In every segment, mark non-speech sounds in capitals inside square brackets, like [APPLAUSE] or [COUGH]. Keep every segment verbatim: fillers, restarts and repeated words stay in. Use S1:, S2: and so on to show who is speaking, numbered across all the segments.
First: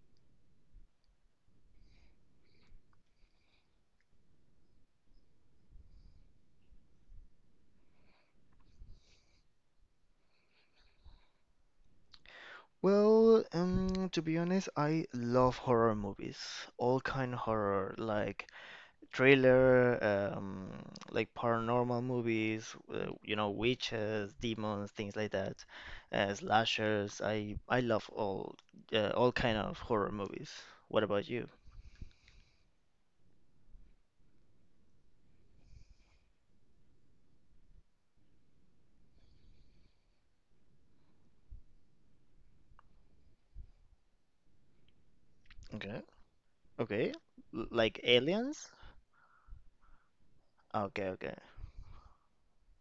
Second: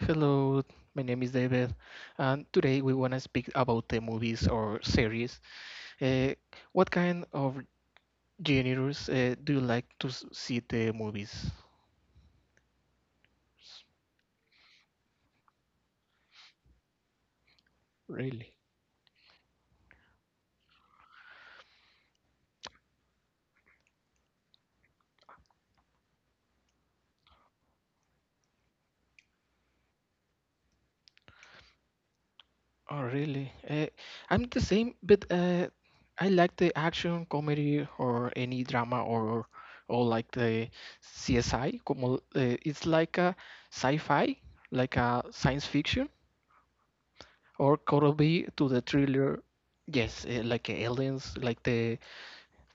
S1: Hello, my name is David, and today we want to speak about the movies or series. Uh, what kind of genres uh, do you like to s- see the movies?
S2: Well, um, to be honest, I love horror movies. All kind of horror, like
S1: Really?
S2: thriller, um, like paranormal movies, uh, you know, witches, demons, things like that, uh, slashers. I I love all uh, all kind of horror movies. What about you?
S1: Oh, really? Uh, I'm the same, but uh, I like the action, comedy, or any drama, or or like the C S I. Como, uh, it's like a sci-fi, like a science
S2: Okay.
S1: fiction.
S2: Okay. L-
S1: Or
S2: like
S1: could it be
S2: aliens?
S1: to the thriller? Yes, eh, like eh,
S2: Okay, okay.
S1: aliens, like the.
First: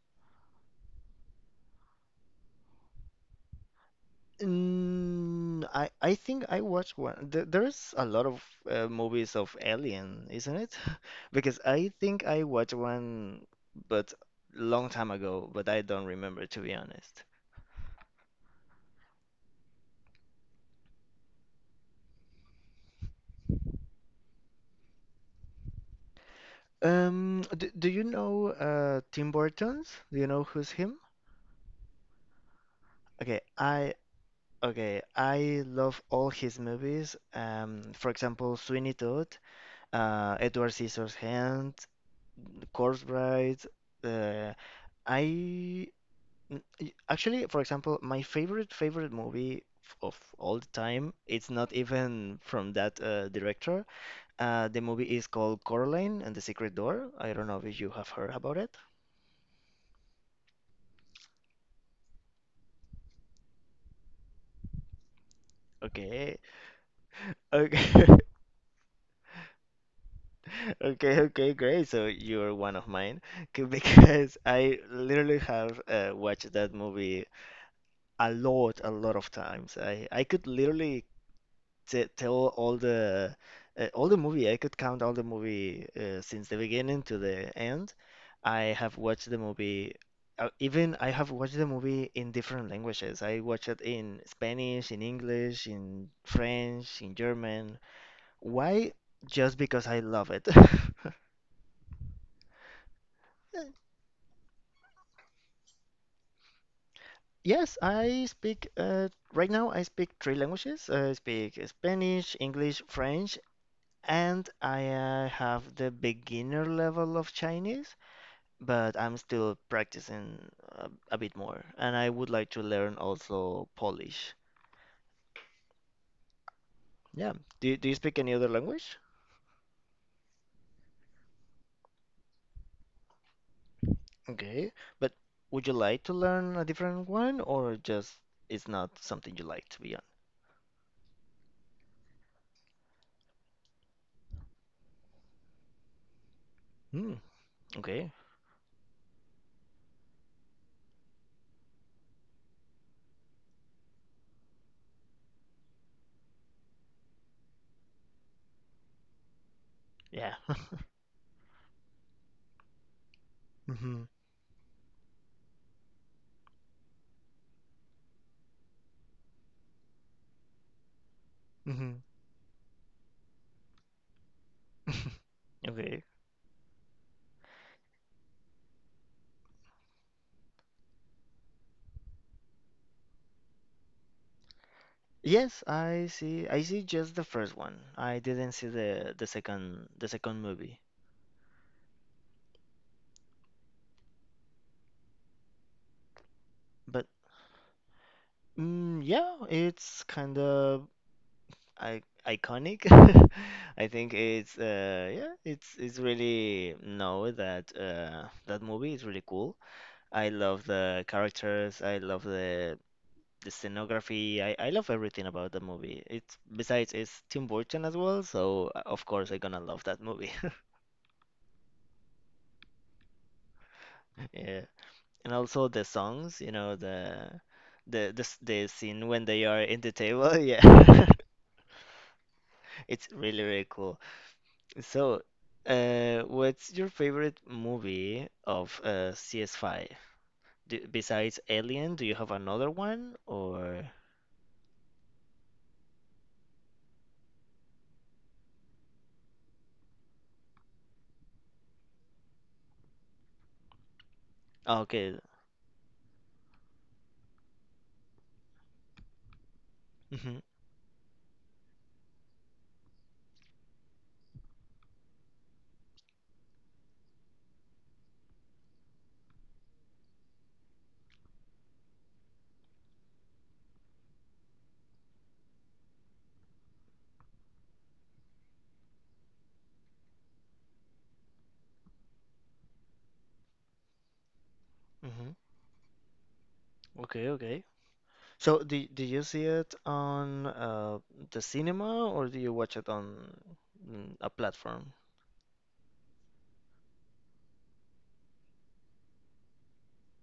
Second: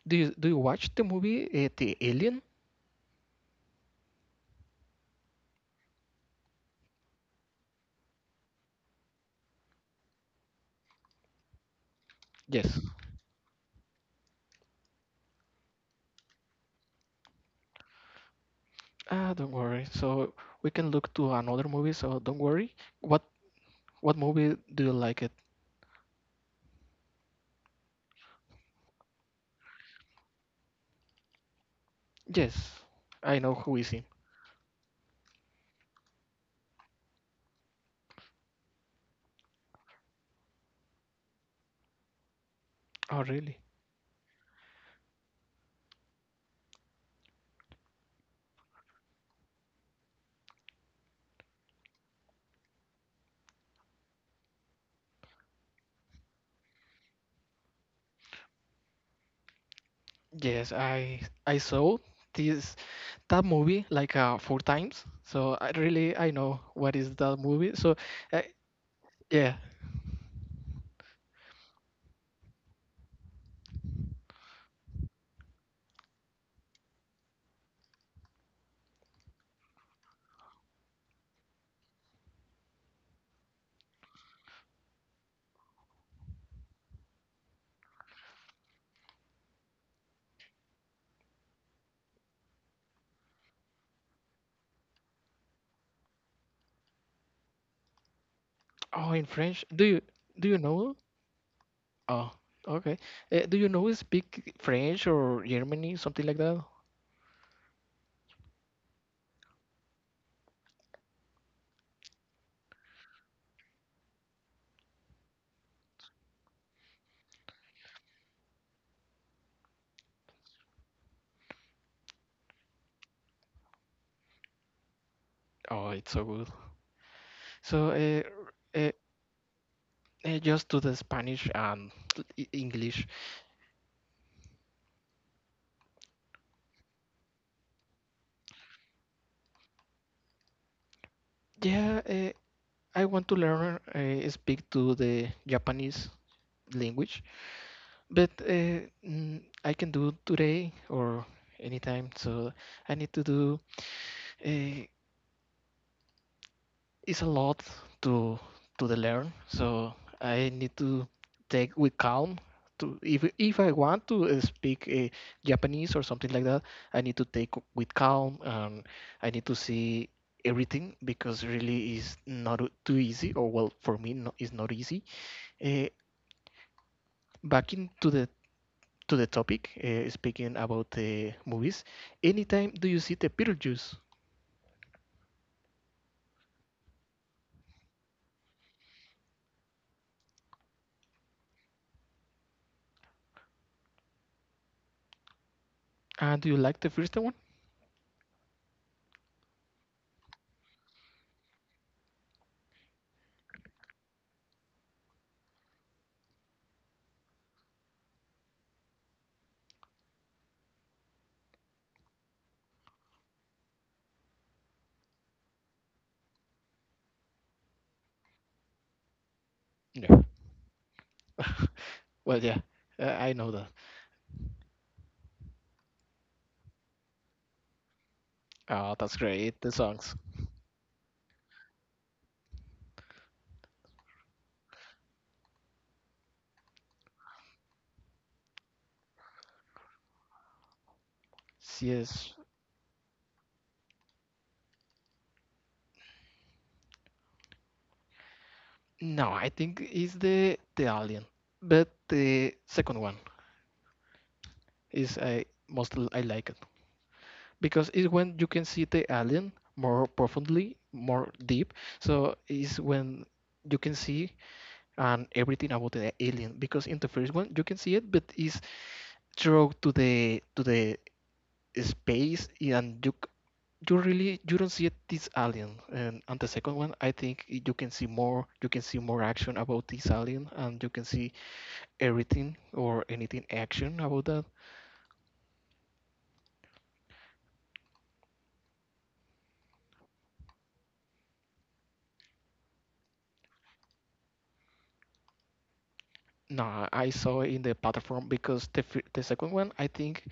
S1: Do you do you watch the movie uh, The Alien?
S2: Mm, I I think I watched one. There, there's a lot of uh, movies of Alien, isn't it? [LAUGHS] Because I think I watched
S1: Yes.
S2: one, but long time ago. But I don't remember to be honest.
S1: Ah, don't worry. So we can look to another movie. So don't worry. What what movie do you like it?
S2: Um, do, do you know uh Tim Burton's? Do you know who's him?
S1: Yes, I
S2: Okay,
S1: know who is
S2: I
S1: him.
S2: okay, I love all his movies. Um, for example, Sweeney Todd, uh, Edward Scissorhands, Corpse
S1: Oh, really?
S2: Bride. Uh, I Mm, Actually, for example, my favorite favorite movie f- of all the time, it's not even from that uh, director. Uh, the movie is called Coraline and the Secret Door. I don't know if you have heard about it.
S1: Yes, I I saw this that movie like uh, four times. So I really I
S2: Okay.
S1: know what is that movie. So
S2: Okay. [LAUGHS]
S1: uh, yeah.
S2: Okay, okay, great. So you're one of mine. [LAUGHS] 'Kay, because I literally have uh, watched that movie a lot, a lot of times. I I could literally t tell all the uh, all the movie. I could count all the movie uh, since the beginning to the end. I have watched the movie. Uh, even I have watched the movie in different languages. I watched it in Spanish, in English, in French, in German. Why?
S1: Oh, in
S2: Just
S1: French. Do
S2: because
S1: you
S2: I love
S1: do
S2: it.
S1: you know?
S2: [LAUGHS]
S1: Oh, okay. Uh, do
S2: Uh,
S1: you know speak French or Germany, something like that?
S2: Yes, I speak uh, right now I speak three languages. I speak Spanish, English, French, and I uh, have the beginner level of Chinese, but I'm still practicing a, a bit more, and I would like to learn also Polish.
S1: Oh, it's so good.
S2: Yeah. Do you,
S1: So,
S2: do you speak any other
S1: uh, uh,
S2: language?
S1: uh, just to the Spanish and [TSK] English.
S2: Okay. But would you like to learn a different one, or just it's not something you like to be on?
S1: Yeah, uh, I want to learn uh, speak to the Japanese
S2: Hmm.
S1: language,
S2: Okay.
S1: but uh, mm, I can do today or anytime. So I need to do. Uh, it's a lot to to the learn. So
S2: Yeah.
S1: I need
S2: [LAUGHS]
S1: to take with calm. To if if I want
S2: Mm-hmm.
S1: to uh, speak uh, Japanese or something like that, I need to take with calm and I need to see everything because
S2: Mm-hmm.
S1: really is not o- too easy. Or well, for me, no, it's not easy.
S2: [LAUGHS]
S1: Uh,
S2: Okay.
S1: Back into the to the topic, uh, speaking about the movies. Anytime do you see the Beetlejuice?
S2: Yes, I see. I see just the first one. I didn't see the the second the second movie.
S1: And do you like the
S2: But
S1: first one?
S2: mm, yeah, it's kind of I iconic. [LAUGHS] I think it's uh yeah, it's it's really no that uh that movie is really cool. I love the characters, I love the the scenography. I I love everything about the movie. It's besides it's Tim Burton as well, so uh, of course I'm gonna love that
S1: Yeah.
S2: movie. [LAUGHS]
S1: [LAUGHS] Well, yeah, uh, I know that.
S2: Yeah. And also the songs, you know, the the the s- the
S1: Oh,
S2: scene
S1: that's
S2: when they
S1: great.
S2: are
S1: The
S2: in the
S1: songs.
S2: table, [LAUGHS] yeah. [LAUGHS] It's really really cool. So, uh, what's your favorite movie of uh, C S five? Do, besides Alien, do you have
S1: Yes.
S2: another one or?
S1: No, I think it's the the Alien, but the second one
S2: Oh, okay.
S1: is I most l- I like it because it's when you can see the alien more
S2: Hmm.
S1: profoundly, more deep. So it's when you can see and everything about the alien because in the first one you can see it, but it's through to the to the space and you you really you don't see this alien. And on the second one I think you can see more. You can see more action about this alien and you can see everything or anything action about that.
S2: Hmm. Okay, okay. So, do, do you see it on uh, the cinema or do you watch it on mm, a platform?
S1: No, I saw it in the platform because the, fir- the second one I think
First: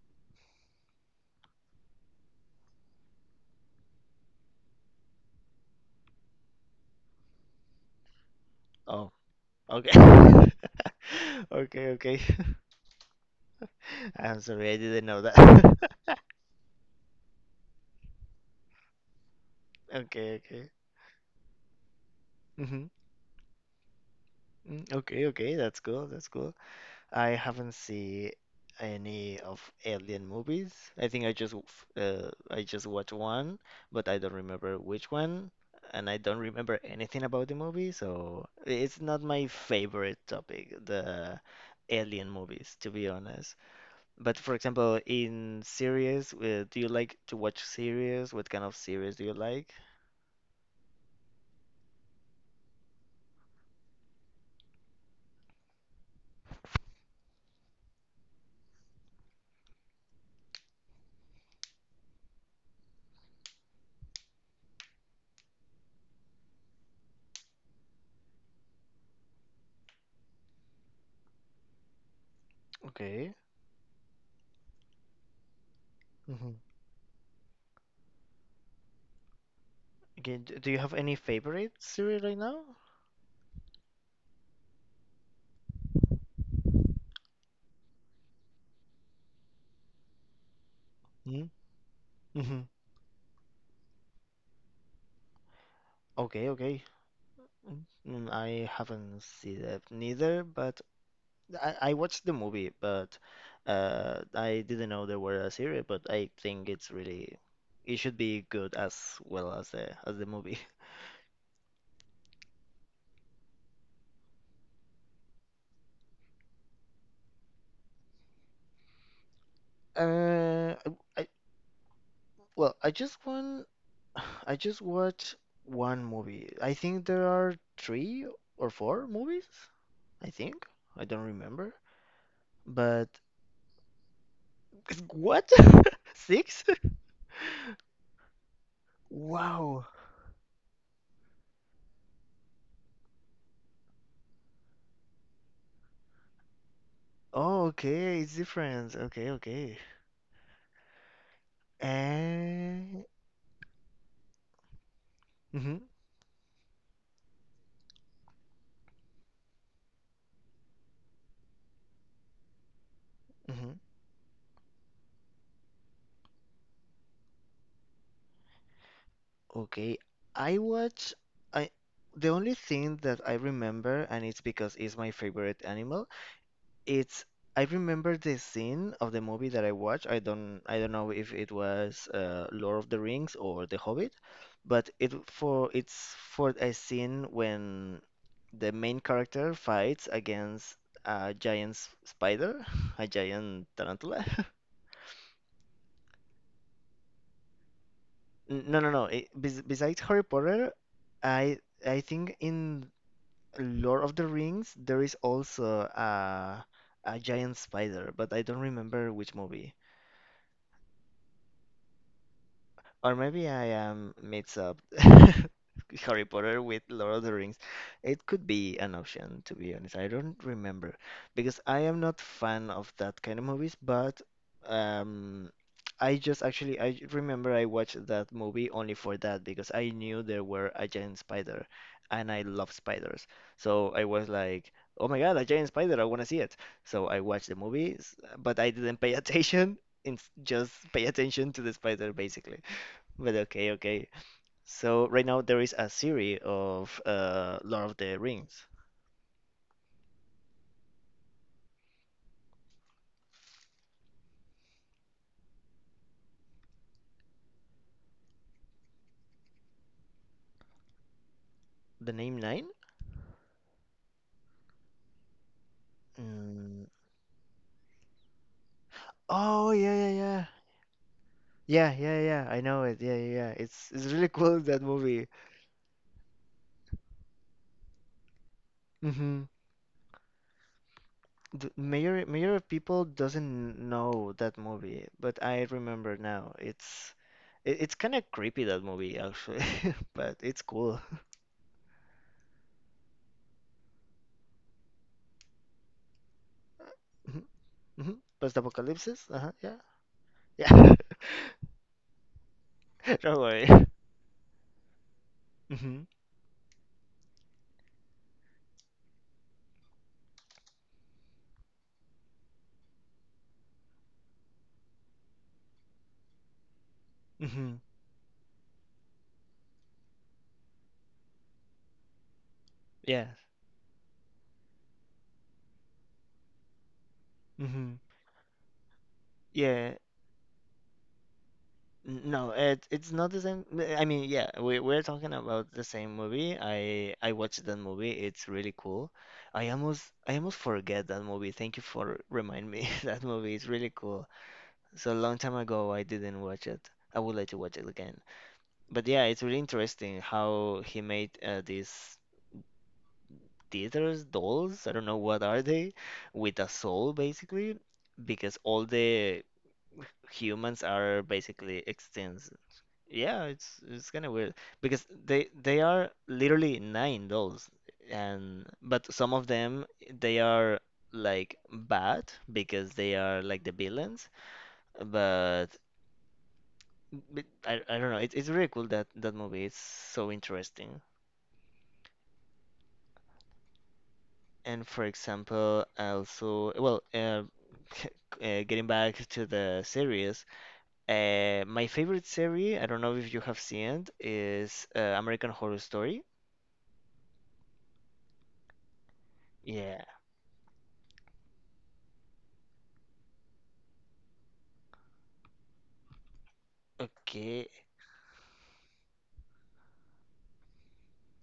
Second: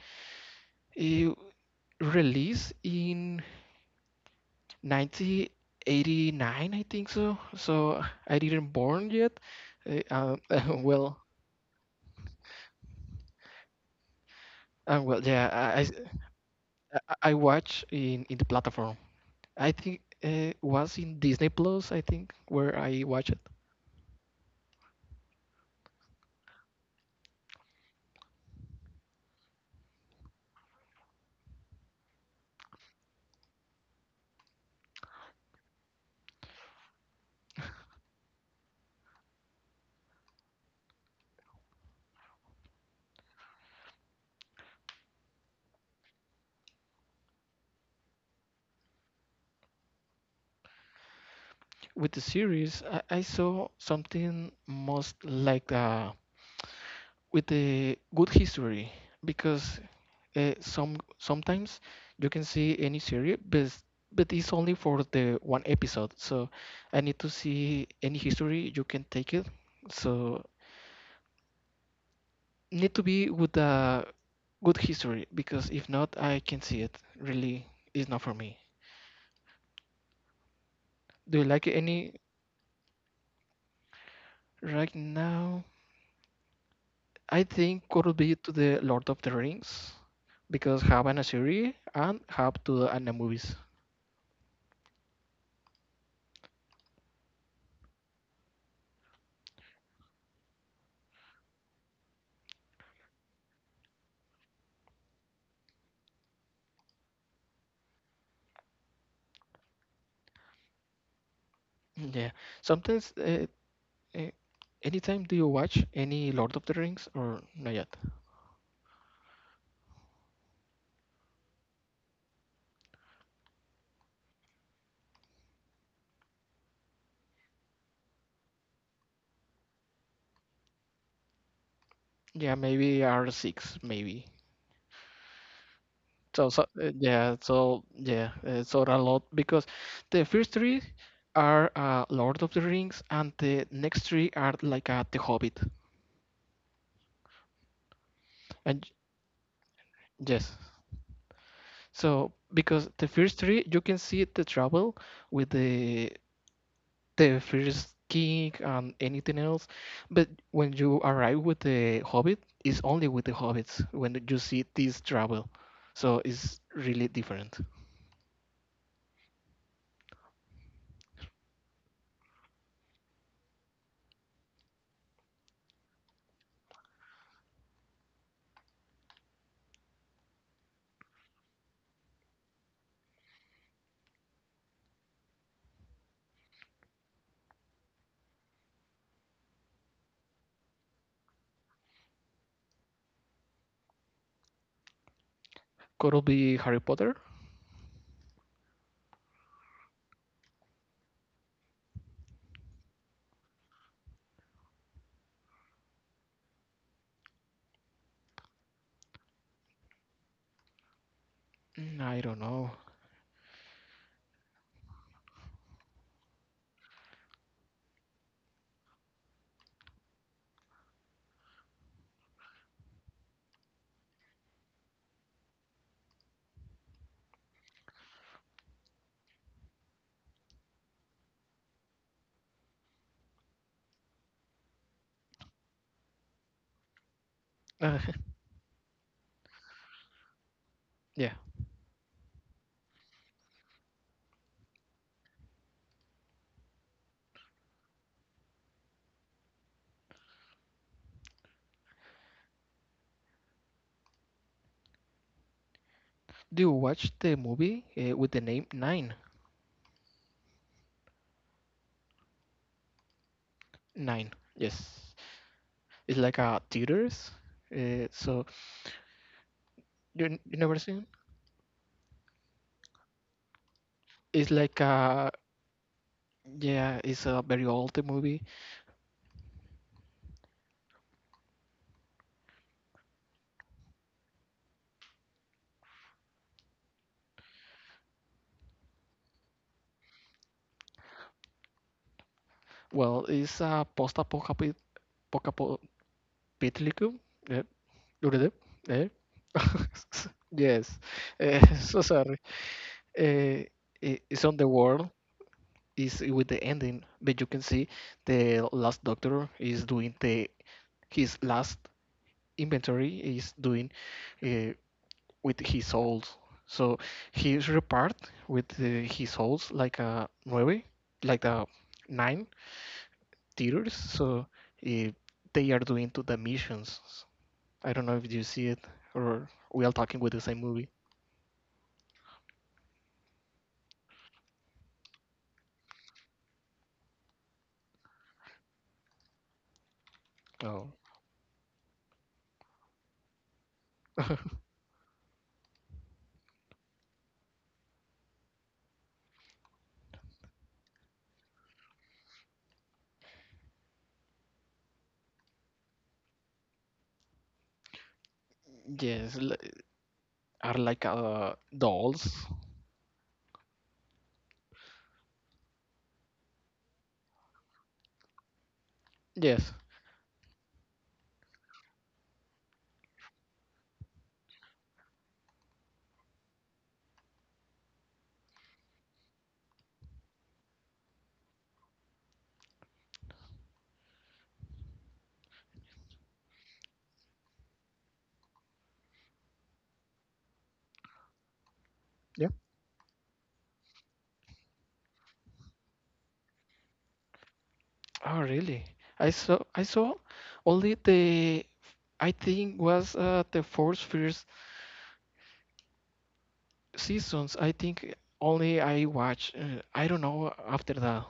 S1: it released in nineteen eighty-nine I think so. So I didn't born
S2: Oh,
S1: yet. Uh,
S2: okay. [LAUGHS]
S1: uh, [LAUGHS] well,
S2: Okay, okay. [LAUGHS] I'm sorry, I
S1: uh,
S2: didn't
S1: well,
S2: know
S1: yeah,
S2: that.
S1: i i,
S2: [LAUGHS]
S1: I watch in in the platform. I think
S2: Okay,
S1: it
S2: okay.
S1: was in Disney Plus, I think, where
S2: Hmm.
S1: I watched it.
S2: Okay, okay. That's cool. That's cool. I haven't seen any of Alien movies. I think I just w- f- uh, I just watched one, but I don't remember which one, and I don't remember anything about the movie, so it's not my favorite topic, the Alien movies, to be honest. But for example, in series, uh, do you like to watch series? What kind of series do you like?
S1: With the series, I, I saw something most like uh, with the good history because uh, some sometimes you can see any series, but but it's only for the one episode. So I need to see any history you can take it. So need to
S2: Okay.
S1: be with a good history because if not,
S2: Hmm.
S1: I can see it. Really, it's not for me.
S2: Okay, d- do you have any
S1: Do you
S2: favorite
S1: like
S2: series
S1: any?
S2: right now?
S1: Right now, I think could be to the Lord of the Rings because have an a series and
S2: Mm-hmm.
S1: have to the anime movies.
S2: Okay, okay. Mm, mm, I haven't seen it neither, but I, I watched the movie, but uh, I didn't know there were a series, but I think it's really it should be good as well as the as the movie. [LAUGHS]
S1: Yeah, sometimes uh, uh, anytime do you watch any Lord of the Rings or not yet?
S2: Uh, I, well, I just want [SIGHS] I just watched one movie. I think there are three or four movies, I think. I don't remember.
S1: Yeah,
S2: But
S1: maybe R six maybe.
S2: [LAUGHS] what? [LAUGHS]
S1: So
S2: Six? [LAUGHS]
S1: so uh, yeah, so yeah, uh, so a lot because
S2: Wow.
S1: the first three are uh, Lord of the Rings and the next three are like uh, The Hobbit.
S2: Oh, okay, it's different.
S1: And
S2: Okay, okay.
S1: yes, so because
S2: And
S1: the first three, you can see the trouble with
S2: hmm.
S1: the the first king and anything else, but when you arrive with the Hobbit, it's only with the
S2: Hmm.
S1: hobbits when you see this trouble. So it's really different.
S2: Okay, I watch I the only thing that I remember, and it's because it's my favorite animal, it's I remember the scene of the movie that I watched. I don't I don't know if it was uh, Lord of the Rings or The Hobbit, but it for it's for a scene when the main character fights against a giant s- spider, [LAUGHS] a giant tarantula. [LAUGHS]
S1: Could it be Harry Potter?
S2: N- No, no, no. eh, bes- besides Harry Potter, I I think in Lord of the Rings there is also a a giant spider, but I don't remember which movie.
S1: Mm, I don't know.
S2: Or maybe I am mix up [LAUGHS] Harry Potter with Lord of the Rings. It could be an option, to be honest. I don't remember because I am not fan of that kind of movies, but um, I just actually I remember I watched that movie only for that because I knew there were a giant spider and I love spiders. So I was like, "Oh my God, a giant spider! I want to see it." So I watched the
S1: Uh,
S2: movies, but I didn't pay [LAUGHS] attention. It's just pay
S1: [LAUGHS] yeah.
S2: attention to the spider, basically. But okay, okay. So right now there is a series of uh Lord of the Rings.
S1: Do you watch the movie uh, with the name Nine?
S2: The name Nine?
S1: Nine. Yes. It's like a
S2: Mm.
S1: theaters. Uh, so
S2: Oh yeah, yeah,
S1: you,
S2: yeah.
S1: you never seen?
S2: Yeah, yeah, yeah. I know it. Yeah, yeah, yeah. It's it's really [LAUGHS]
S1: It's
S2: cool that
S1: like
S2: movie.
S1: a. Yeah, it's a very old movie.
S2: Mm-hmm. The major major of people doesn't know that movie, but I remember now. It's it, it's kind of creepy that movie actually, [LAUGHS] but it's cool.
S1: Well, it's a post-apocalyptic,
S2: [LAUGHS]
S1: yeah,
S2: Mm-hmm.
S1: do it, eh?
S2: Post-apocalypse? Uh-huh. Yeah.
S1: [LAUGHS]
S2: Yeah.
S1: Yes. Eh, [LAUGHS] so sorry.
S2: [LAUGHS] Don't
S1: Eh,
S2: worry.
S1: i- it's on the world.
S2: Mm-hmm.
S1: Is with the ending, but you can see the last doctor is doing the his last inventory is doing uh, with his souls. So he's
S2: Mm-hmm.
S1: repaired with uh, his souls like a nueve, like a nine
S2: Yeah.
S1: theaters, so eh, they are doing to the missions. I
S2: Mm-hmm.
S1: don't know if you see it or we are
S2: Yeah,
S1: talking with the same movie.
S2: n- no, it it's not the same. n- I mean, yeah, we we're talking about the same movie. I I watched that movie. It's really cool. I almost I almost
S1: Oh,
S2: forget that movie. Thank you for remind me. [LAUGHS] That movie is really cool.
S1: [LAUGHS]
S2: So a long time ago, I didn't watch it. I would like to watch it again. But yeah, it's really interesting how he made uh, these theaters dolls. I don't know what are they, with a soul basically, because all the
S1: yes, l-
S2: humans
S1: are like
S2: are
S1: uh,
S2: basically extinct.
S1: dolls.
S2: Yeah, it's it's kind of weird because they they are literally nine dolls, and but some of them
S1: Yes,
S2: they are like bad because they are like the villains. But, but I I don't know. It's it's really cool that that movie is so interesting. And for example, also well, uh, [LAUGHS] uh, getting back to the series. Uh, my favorite
S1: yeah.
S2: series, I don't know if you have seen it, is uh, American Horror Story.
S1: Oh, really? I saw I
S2: Yeah.
S1: saw only the I think was uh, the fourth first seasons.
S2: Okay.
S1: I think only I watch. Uh, I don't know after that.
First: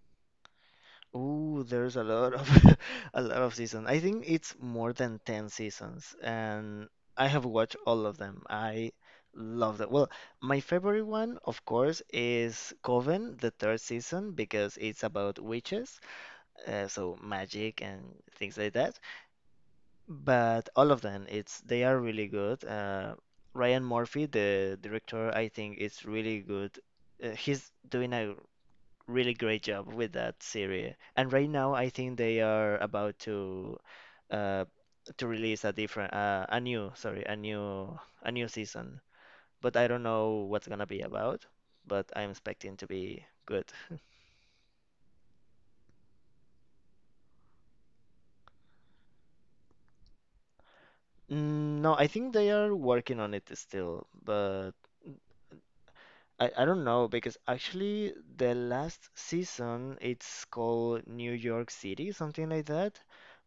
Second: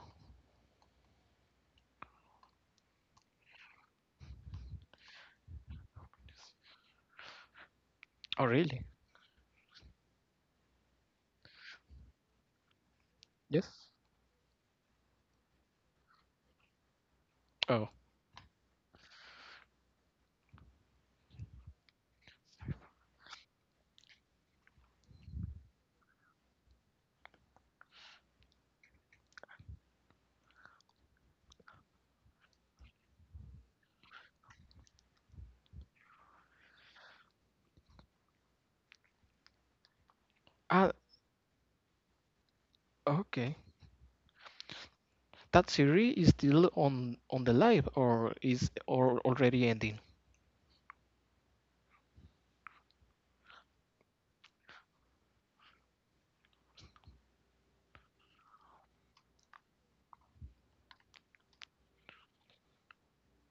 S2: Ooh, there's a lot of [LAUGHS] a lot of seasons. I think it's more than ten seasons, and I have watched all of them.
S1: Oh, really?
S2: I love that. Well, my favorite one, of course, is Coven, the third
S1: Yes.
S2: season, because it's about witches, uh, so magic
S1: Oh.
S2: and things like that. But all of them, it's they are really good. Uh, Ryan Murphy, the director, I think is really good. Uh, he's doing a really great job with that series. And right now, I think they are about to uh, to release a different, uh, a new, sorry, a new, a new season. But I don't know what's gonna
S1: Ah,
S2: be about. But I'm expecting to be
S1: okay.
S2: good. [LAUGHS]
S1: That series is still on on the live or is or already ending?
S2: Mm, no, I think they are working on it still, but. I, I don't know because actually the last season it's called New York City, something like that,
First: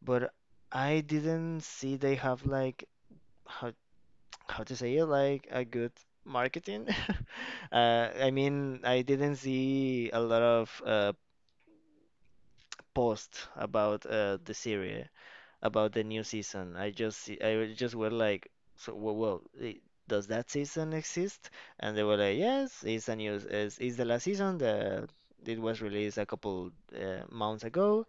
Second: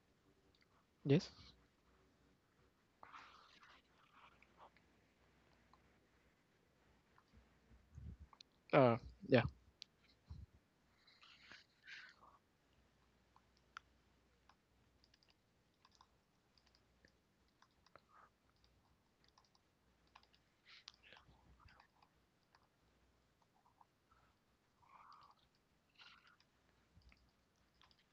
S2: but I
S1: Yes.
S2: didn't see they have like how how to say it like a good marketing. [LAUGHS] uh, I mean,
S1: Uh,
S2: I didn't
S1: yeah.
S2: see a lot of uh, posts about uh, the series about the new season. I just see- I was- just were like, so well, well, i- does that season exist? And they were like, yes, it's a new, it's, it's the last season that it was released a couple uh, months ago.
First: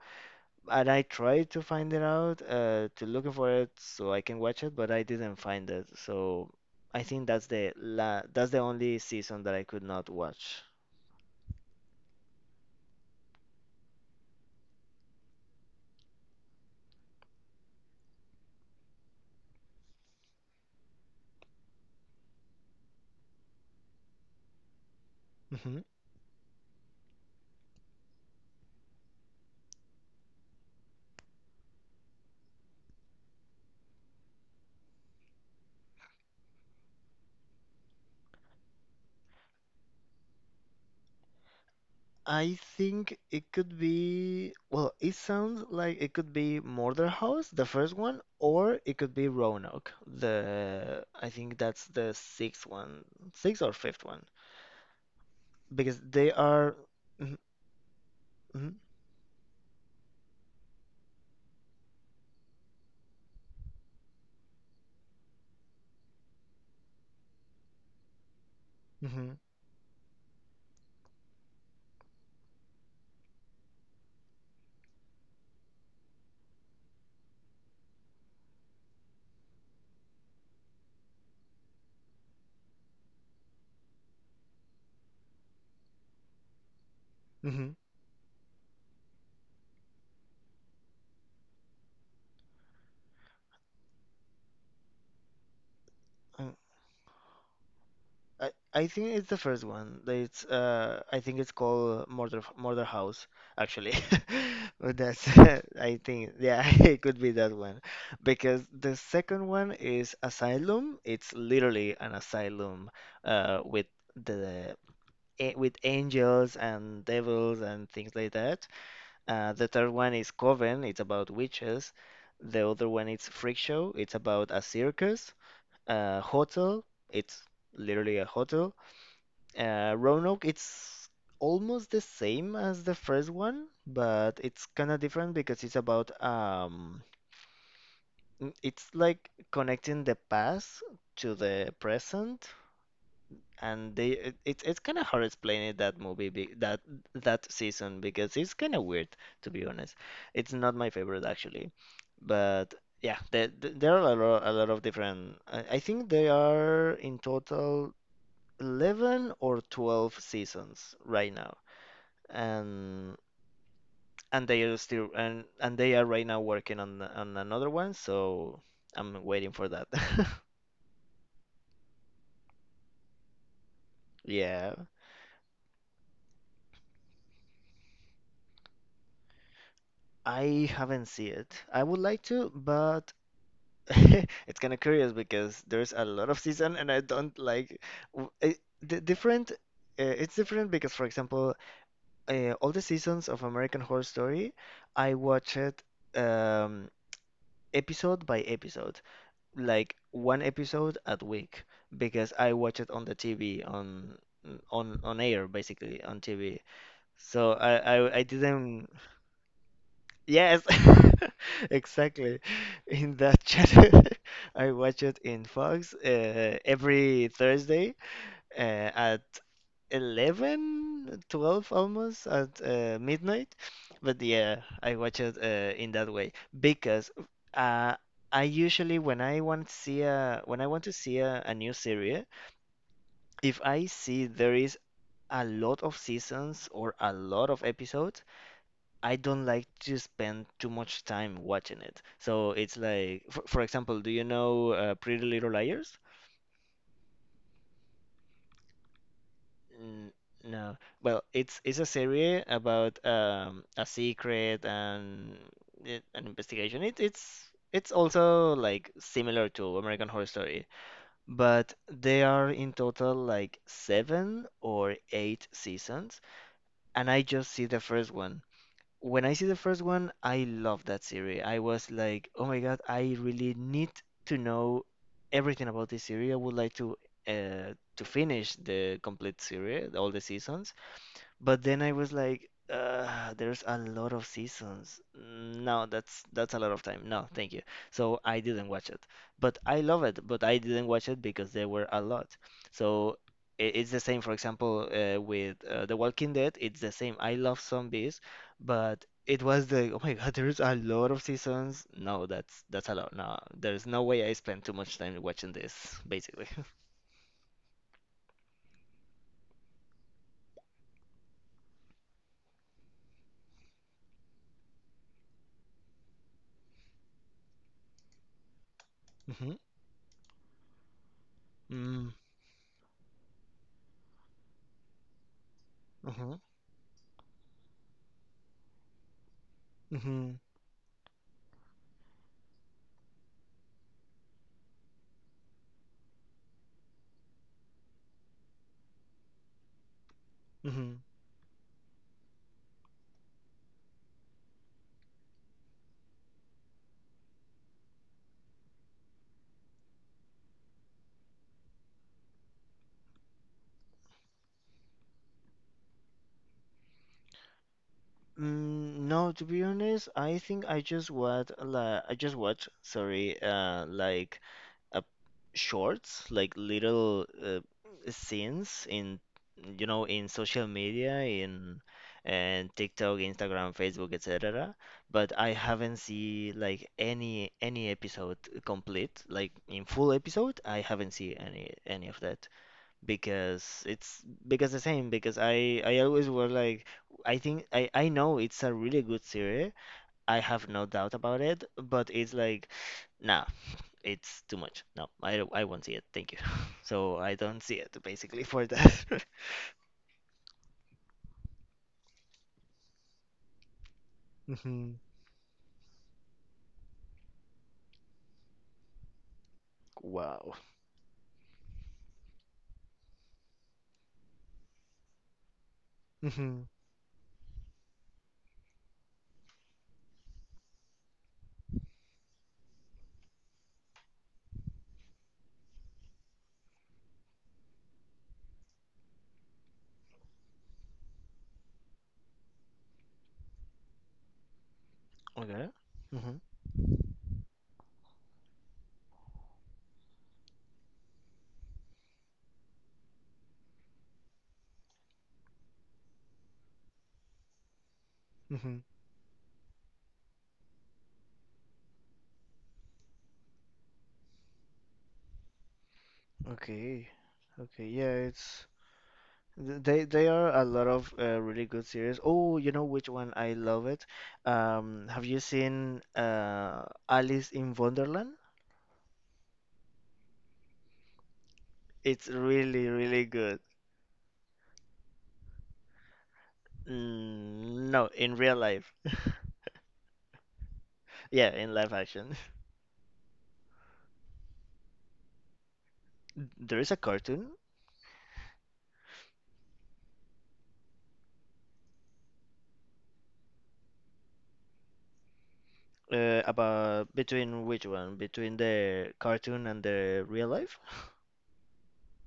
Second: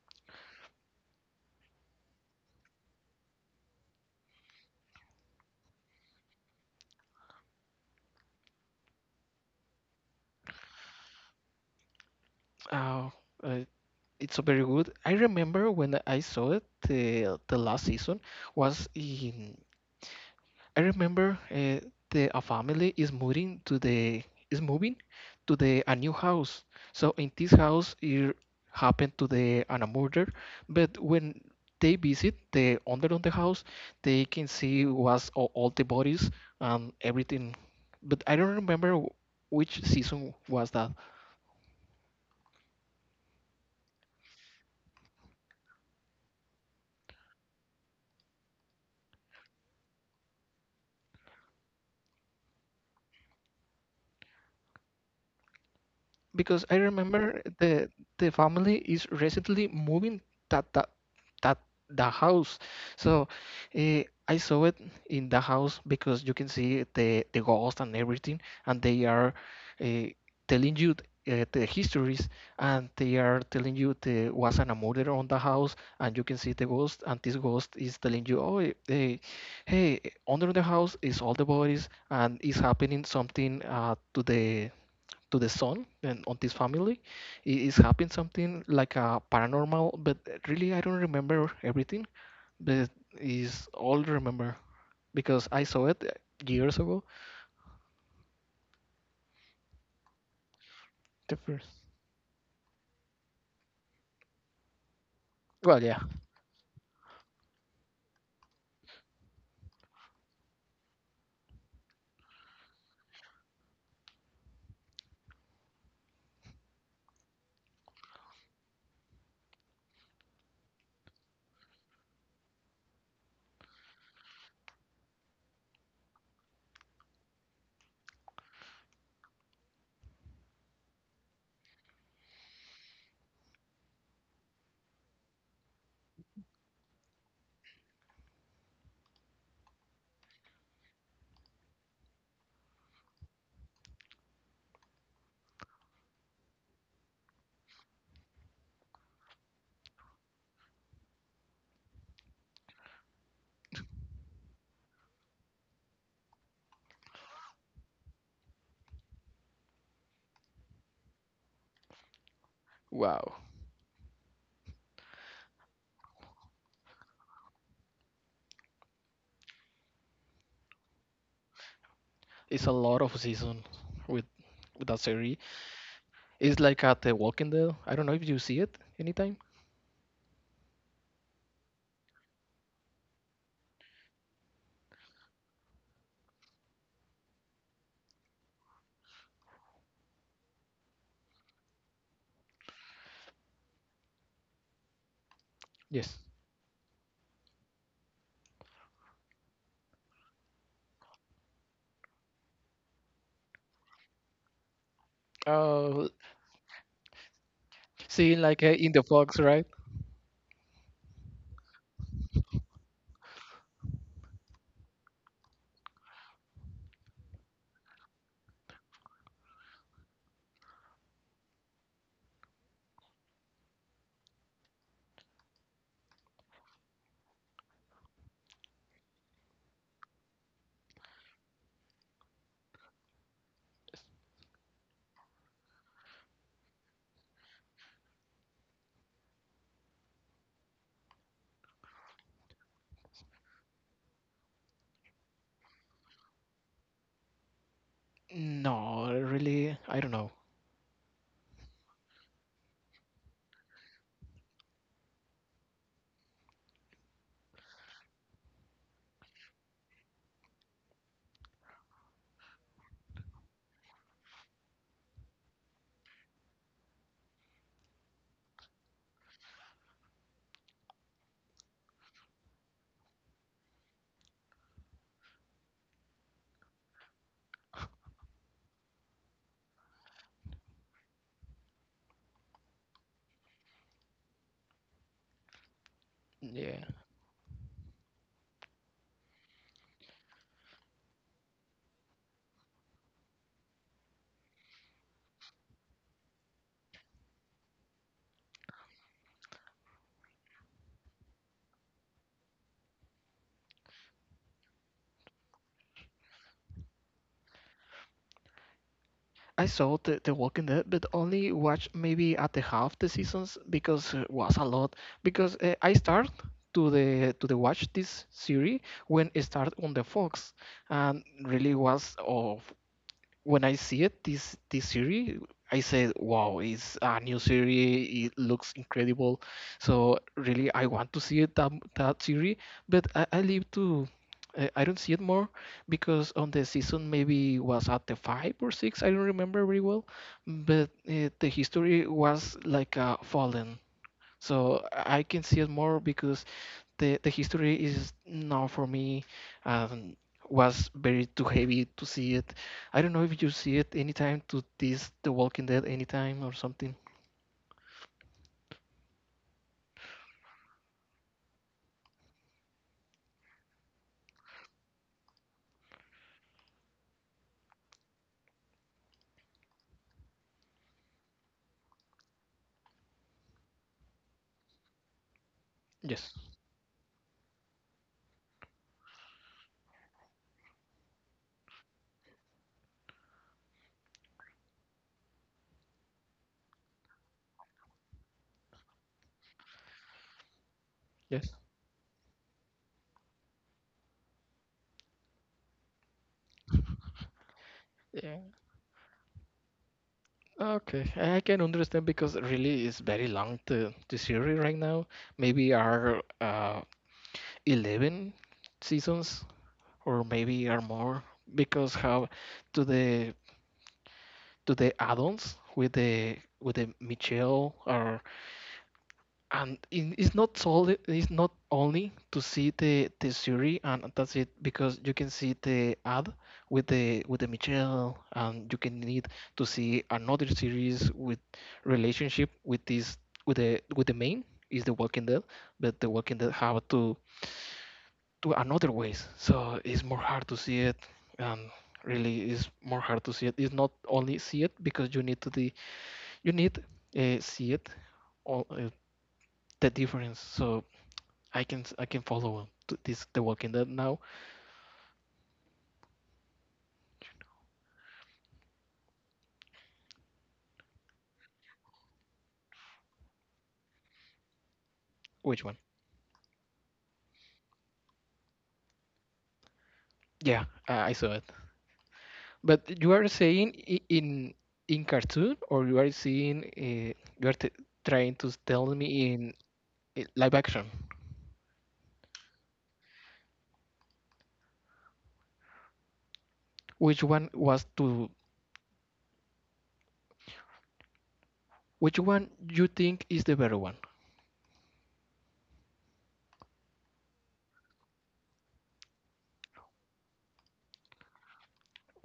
S2: And I tried to find it out, uh, to looking for it so I can watch it, but I didn't find it. So I think that's the la that's the only season that I could not watch.
S1: Uh, uh, it's so very good. I remember when I saw it, the the last season was in. I remember uh, the a family is moving to the is moving to the a new house. So in this house it happened to the an a murder, but when they visit the under on the house, they can see was all, all the bodies and everything. But I don't remember wh- which season was that.
S2: I think it could be, well, it sounds like it could be Murder House, the first one, or it could be Roanoke, the, I think that's the sixth one, sixth or fifth one, because they
S1: Because I
S2: are, mm-hmm,
S1: remember the the family is recently moving that that that the house. So uh, I saw it in the house because you can see the the ghost and everything, and they
S2: mm-hmm,
S1: are uh, telling you uh, the histories, and they are telling you there was an murder on the house, and you can see the ghost, and this ghost is telling you, oh, hey, hey, under the house is all the bodies, and is happening something uh, to the to the son and on this family
S2: mm-hmm,
S1: i-
S2: mm-hmm.
S1: is happening something like a paranormal, but really I don't remember everything, but is all remember because I saw it years ago.
S2: I, I think it's the first one. That It's uh I
S1: The
S2: think it's
S1: first.
S2: called Murder Murder House actually. [LAUGHS] But that's
S1: Well,
S2: [LAUGHS] I
S1: yeah.
S2: think yeah [LAUGHS] it could be that one because the second one is Asylum. It's literally an asylum uh with the eh, with angels and devils and things like that. Uh, the third one is Coven. It's about witches. The other one is Freak Show. It's about a circus. Uh, hotel. It's literally a hotel, uh, Roanoke. It's almost the same as the first one, but it's kind of different because it's about um, n- it's like connecting the past to the present, and they it, it's it's kind of hard explaining that movie be, that that season because it's kind of weird, to be honest. It's not my favorite actually, but yeah, there, there there are a lot, a lot of different. I, I think there are in total eleven or twelve seasons right now, and
S1: Wow.
S2: and they are still, and and they are right now working on on another one, so I'm waiting for that. [LAUGHS]
S1: It's a lot of seasons with,
S2: Yeah,
S1: with that series. It's like at the walking dead, I don't know if you see it anytime.
S2: I haven't seen it. I would like to, but [LAUGHS] it's kind of curious because there's a lot of season, and I don't like. W- it, the different, uh, it's different because, for example, uh, all the seasons of American Horror Story, I watch it
S1: Yes.
S2: um episode by episode, like one episode a week, because I watch it on the T V, on on on air, basically,
S1: Uh,
S2: on T V. So I I, I
S1: seeing like uh,
S2: didn't.
S1: in the fox, right?
S2: Yes, [LAUGHS] exactly, in that channel. [LAUGHS] I watch it in Fox uh, every Thursday, uh, at Eleven, twelve, almost at uh, midnight. But yeah, I watch it uh, in that way because uh, I usually, when I want to see a, when I want to see a, a new series, if I see there is a lot of seasons or a lot of episodes, I don't like to spend too much time watching it. So it's like, for, for example, do you know uh, Pretty Little Liars?
S1: No, really, I don't
S2: N-
S1: know.
S2: No. Well, it's it's a series about um a secret and i- an investigation. It it's it's also like similar to American Horror Story, but they are in total like seven or eight seasons, and I just see the first one. When I see the first one, I love that series. I was like, "Oh my God, I really need to know everything about this series. I would like to uh to finish the complete series, all the seasons." But then I was like, uh, there's a lot of seasons. No, that's that's a lot of
S1: Yeah.
S2: time. No, thank you. So I didn't watch it. But I love it, but I didn't watch it because there were a lot. So i- it's the same, for example, uh, with uh, The Walking Dead, it's the same. I love zombies, but it was the, oh my God, there's a lot of seasons. No, that's that's a lot. No, there's no way I spent too much time watching this, basically.
S1: I saw the, the Walking Dead, but only watched maybe at the half the seasons because it was a lot. Because uh, I start to the to the watch this series when it started
S2: [LAUGHS]
S1: on the Fox, and really
S2: Mm-hmm.
S1: was of when I see it, this this series, I said,
S2: Mm-hmm.
S1: "Wow, it's a new series. It looks incredible." So really, I want to see it that that series, but I, I live to. I I don't see it more because on the season maybe was at the five or six. I don't remember very well, but
S2: Mm-hmm.
S1: uh, the history was like a fallen. So I can see it more because the the history is now for me um, was very too heavy to see it. I don't know if you see it anytime to this The Walking Dead anytime or something.
S2: Mm, no, to be honest, I think I just watch like I just watch, sorry, uh, like uh, shorts, like little uh, scenes in, you know, in social media, in and TikTok, Instagram, Facebook, et cetera. But I haven't
S1: Yes,
S2: seen like any any episode complete, like in full episode. I haven't seen any any of that because it's, because the same, because I I always was like, I think I I know it's a really good series. I have no doubt about
S1: yes.
S2: it, but it's like nah, it's too much. No, I don't- I won't see it. Thank you. [LAUGHS] So I don't see it
S1: Yeah.
S2: basically for that.
S1: Okay, I I can understand because really it's very long the the series
S2: [LAUGHS]
S1: right
S2: Hmm.
S1: now. Maybe are uh, eleven seasons or
S2: Wow.
S1: maybe are more because how to the to the add-ons with the
S2: Hmm.
S1: with the Michelle or. And in, it's not solely, it's not only to see the the series and that's it, because you can see the ad with the with the Michelle and you can need to see another series with relationship with this with the with the main is the Walking Dead.
S2: Okay.
S1: But the
S2: Hmm.
S1: Walking Dead have to do another ways, so it's more hard to see it. And really it's more hard to see it, it's not only see it because you need to the you need uh, see it all
S2: Hmm.
S1: uh, the difference. So I can I can follow this The Walking Dead now.
S2: Okay. Okay. Yeah, it's. Th- They they are a lot of uh, really good series. Oh, you know which one I love it? Um, have you
S1: Which one?
S2: seen uh, Alice in Wonderland?
S1: Yeah, I saw it.
S2: It's really
S1: But you
S2: really
S1: are
S2: good.
S1: saying in in cartoon, or you are seeing uh, you are t
S2: Mm, no, in
S1: trying to
S2: real
S1: tell
S2: life. [LAUGHS]
S1: me in uh, live action.
S2: Yeah, in live action. [LAUGHS] There is a
S1: Which one
S2: cartoon
S1: was to which one you think is the better one?
S2: uh, about. Between which one? Between the cartoon and the real life? [LAUGHS]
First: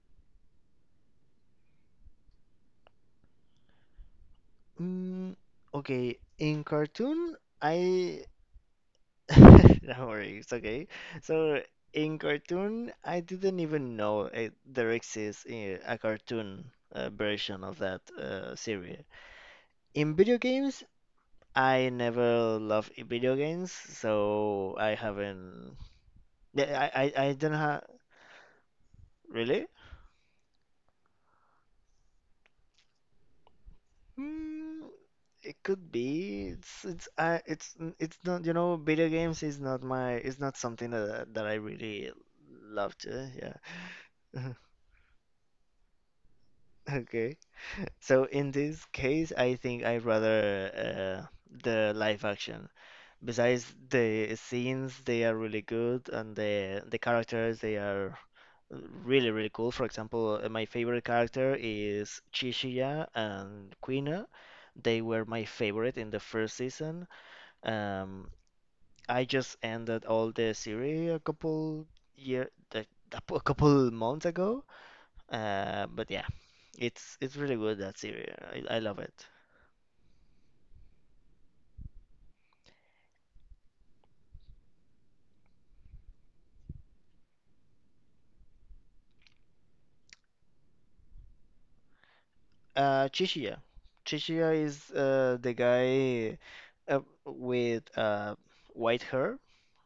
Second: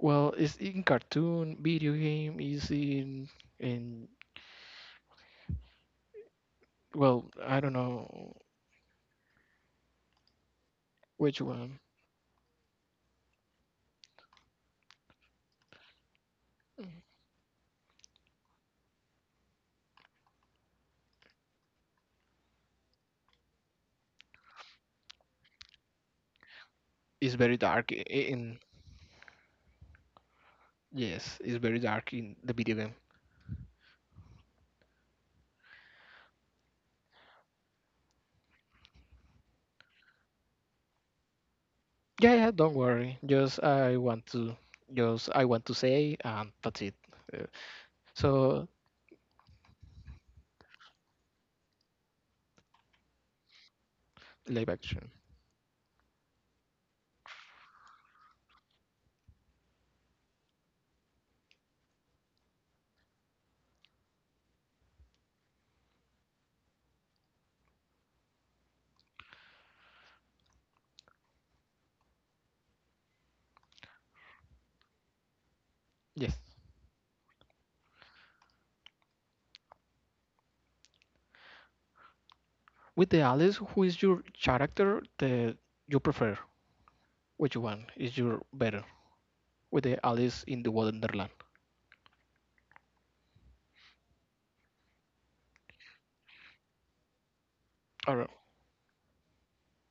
S1: Well, it's in cartoon, video game, is in in
S2: Mm, okay, in
S1: well,
S2: cartoon,
S1: I don't
S2: I
S1: know
S2: [LAUGHS] No worries, okay.
S1: which
S2: So
S1: one
S2: in cartoon, I didn't even know it, there exists a, a cartoon uh, version of that uh, series. In video games, I never loved i- video games, so I haven't. Yeah, I, I,
S1: is
S2: I don't
S1: very
S2: have.
S1: dark i- in.
S2: Really?
S1: Yes, it's very dark in the video game.
S2: Hmm, it could be. It's it's I it's n- It's not. You know, video games is not my. It's not something that that I really
S1: Yeah, yeah, don't
S2: loved.
S1: worry.
S2: Uh,
S1: Just I want to
S2: yeah. [LAUGHS]
S1: just I want to say and that's it.
S2: Okay.
S1: Uh,
S2: So in
S1: so
S2: this case, I think I rather uh, the live action. Besides the
S1: live
S2: scenes,
S1: action.
S2: they are really good, and the the characters they are really really cool. For example, uh, my favorite character is Chichiya and Quina. They were my favorite in the first season. Um, I just ended all the series a couple year, like, a couple months ago. Uh, but yeah,
S1: Yes.
S2: it's it's really good that series. I, I love it.
S1: With the Alice, who is your character that you prefer? Which one is your better? With the Alice in the Wonderland.
S2: Uh, Chichiya. Chichiya is uh, the guy uh, with
S1: Or
S2: uh, white hair.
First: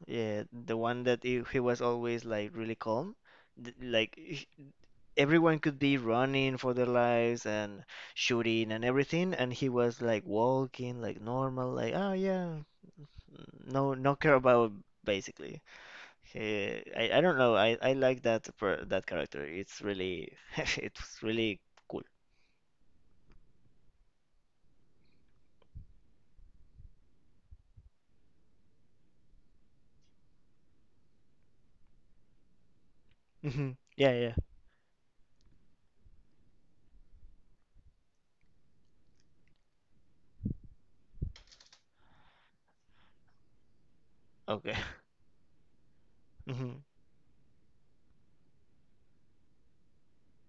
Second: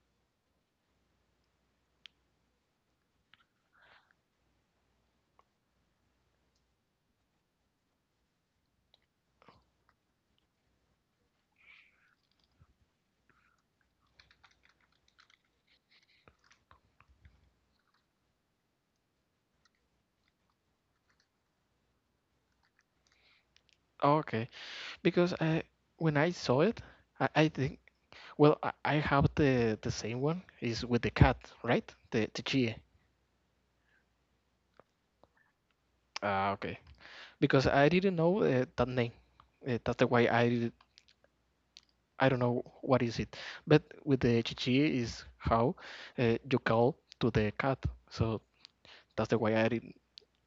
S2: Yeah, the one that he, he was always like really calm. Th- Like h- Everyone could be running for their lives and shooting and everything, and he was like walking like normal, like oh yeah, no no care about, basically. He, I, I don't know. I, I like that per, that character. It's really [LAUGHS] it's really cool.
S1: okay. Because I when I saw it, I, I think well I, I have the the same one is with the cat, right? The the Chie.
S2: Hmm. Yeah, yeah.
S1: Ah, okay. Because I didn't know uh, that name. Uh, that's the why I I don't know what is it, but with the
S2: Okay.
S1: chichi
S2: [LAUGHS]
S1: is how uh, you
S2: Hmm.
S1: call to the cat. So that's the way I didn't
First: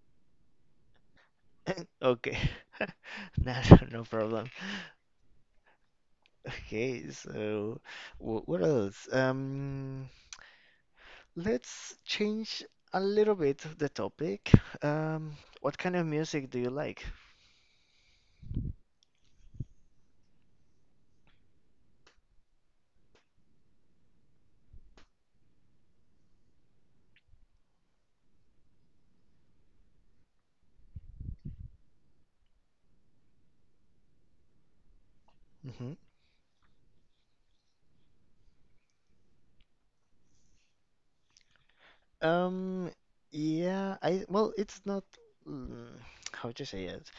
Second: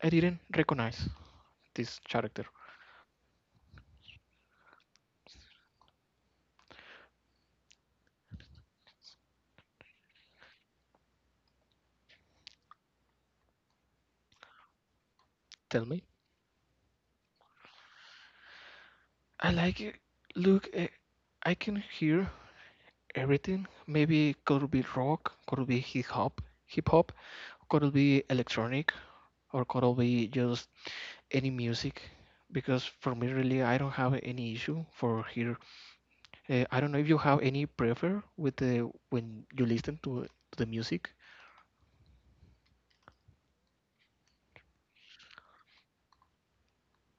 S1: I didn't recognize
S2: [LAUGHS]
S1: this
S2: Okay.
S1: character.
S2: [LAUGHS] No, no no problem. Okay, so wh- what else? Um, let's change a little bit the topic. Um, what
S1: Tell
S2: kind
S1: me,
S2: of music do you like?
S1: I like it. Look, eh, I can hear everything. Maybe could be rock, could be hip hop, hip hop, could be electronic, or could be just any music. Because for me, really, I don't have any issue for hear.
S2: Hmm.
S1: Uh, I don't know if you have any prefer with the when you listen to the music.
S2: Um, yeah, I well, it's not mm, how to say it.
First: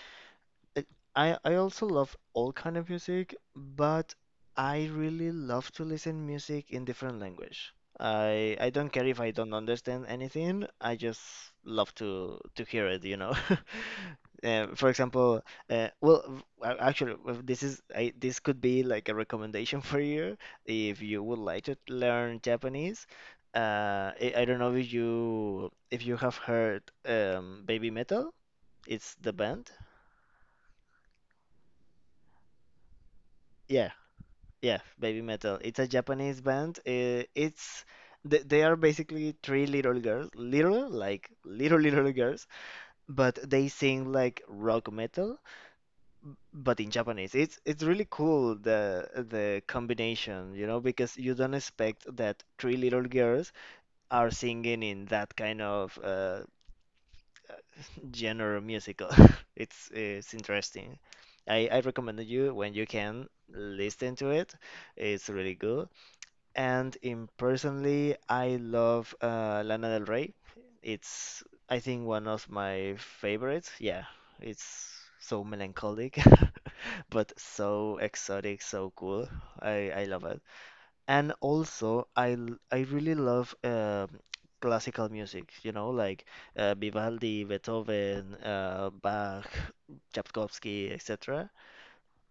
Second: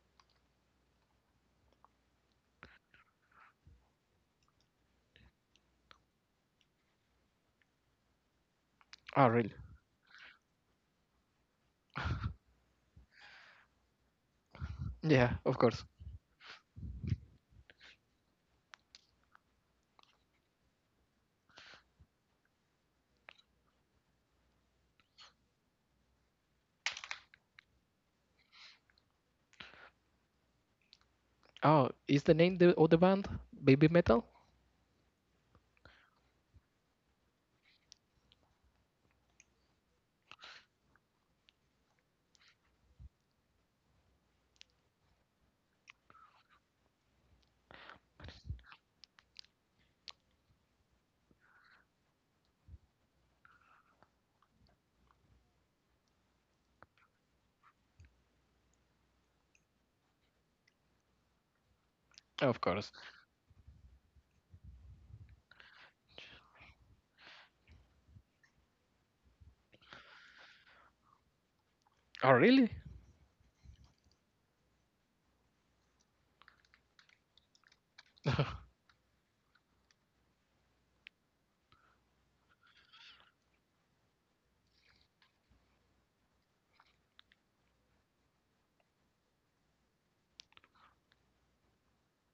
S2: Like, I I also love all kind of music, but I really love to listen music in different language. I I don't care if
S1: Oh,
S2: I
S1: really?
S2: don't understand anything. I just love to to hear it, you know. [LAUGHS] Uh, for
S1: Yeah,
S2: example,
S1: of course.
S2: uh, well, v- a- actually, well, this is I, this could be like a recommendation [LAUGHS] for you if you would like to learn Japanese. Uh, I, I don't know if you if you have heard um, Baby Metal. It's the band.
S1: Oh, is the name the, of the band Baby
S2: Yeah.
S1: Metal?
S2: Yeah, Baby Metal. It's a Japanese band. Uh, It's th- they are basically three little girls, little like little little girls, but they sing like rock metal, but in Japanese. It's it's really cool, the the combination, you know, because you don't expect that three little girls are singing in that kind of uh, genre musical. [LAUGHS] It's it's interesting. I I recommend you,
S1: Of
S2: when you
S1: course.
S2: can, listen to it. It's really good. And in personally, I love uh, Lana Del Rey. It's, I think,
S1: Oh,
S2: one of
S1: really?
S2: my favorites. Yeah, it's so melancholic, [LAUGHS] but so exotic,
S1: [LAUGHS]
S2: so cool. I, I love it. And also, I l- I really love um classical music. You know, like uh, Vivaldi, Beethoven, uh, Bach, Tchaikovsky, etc.,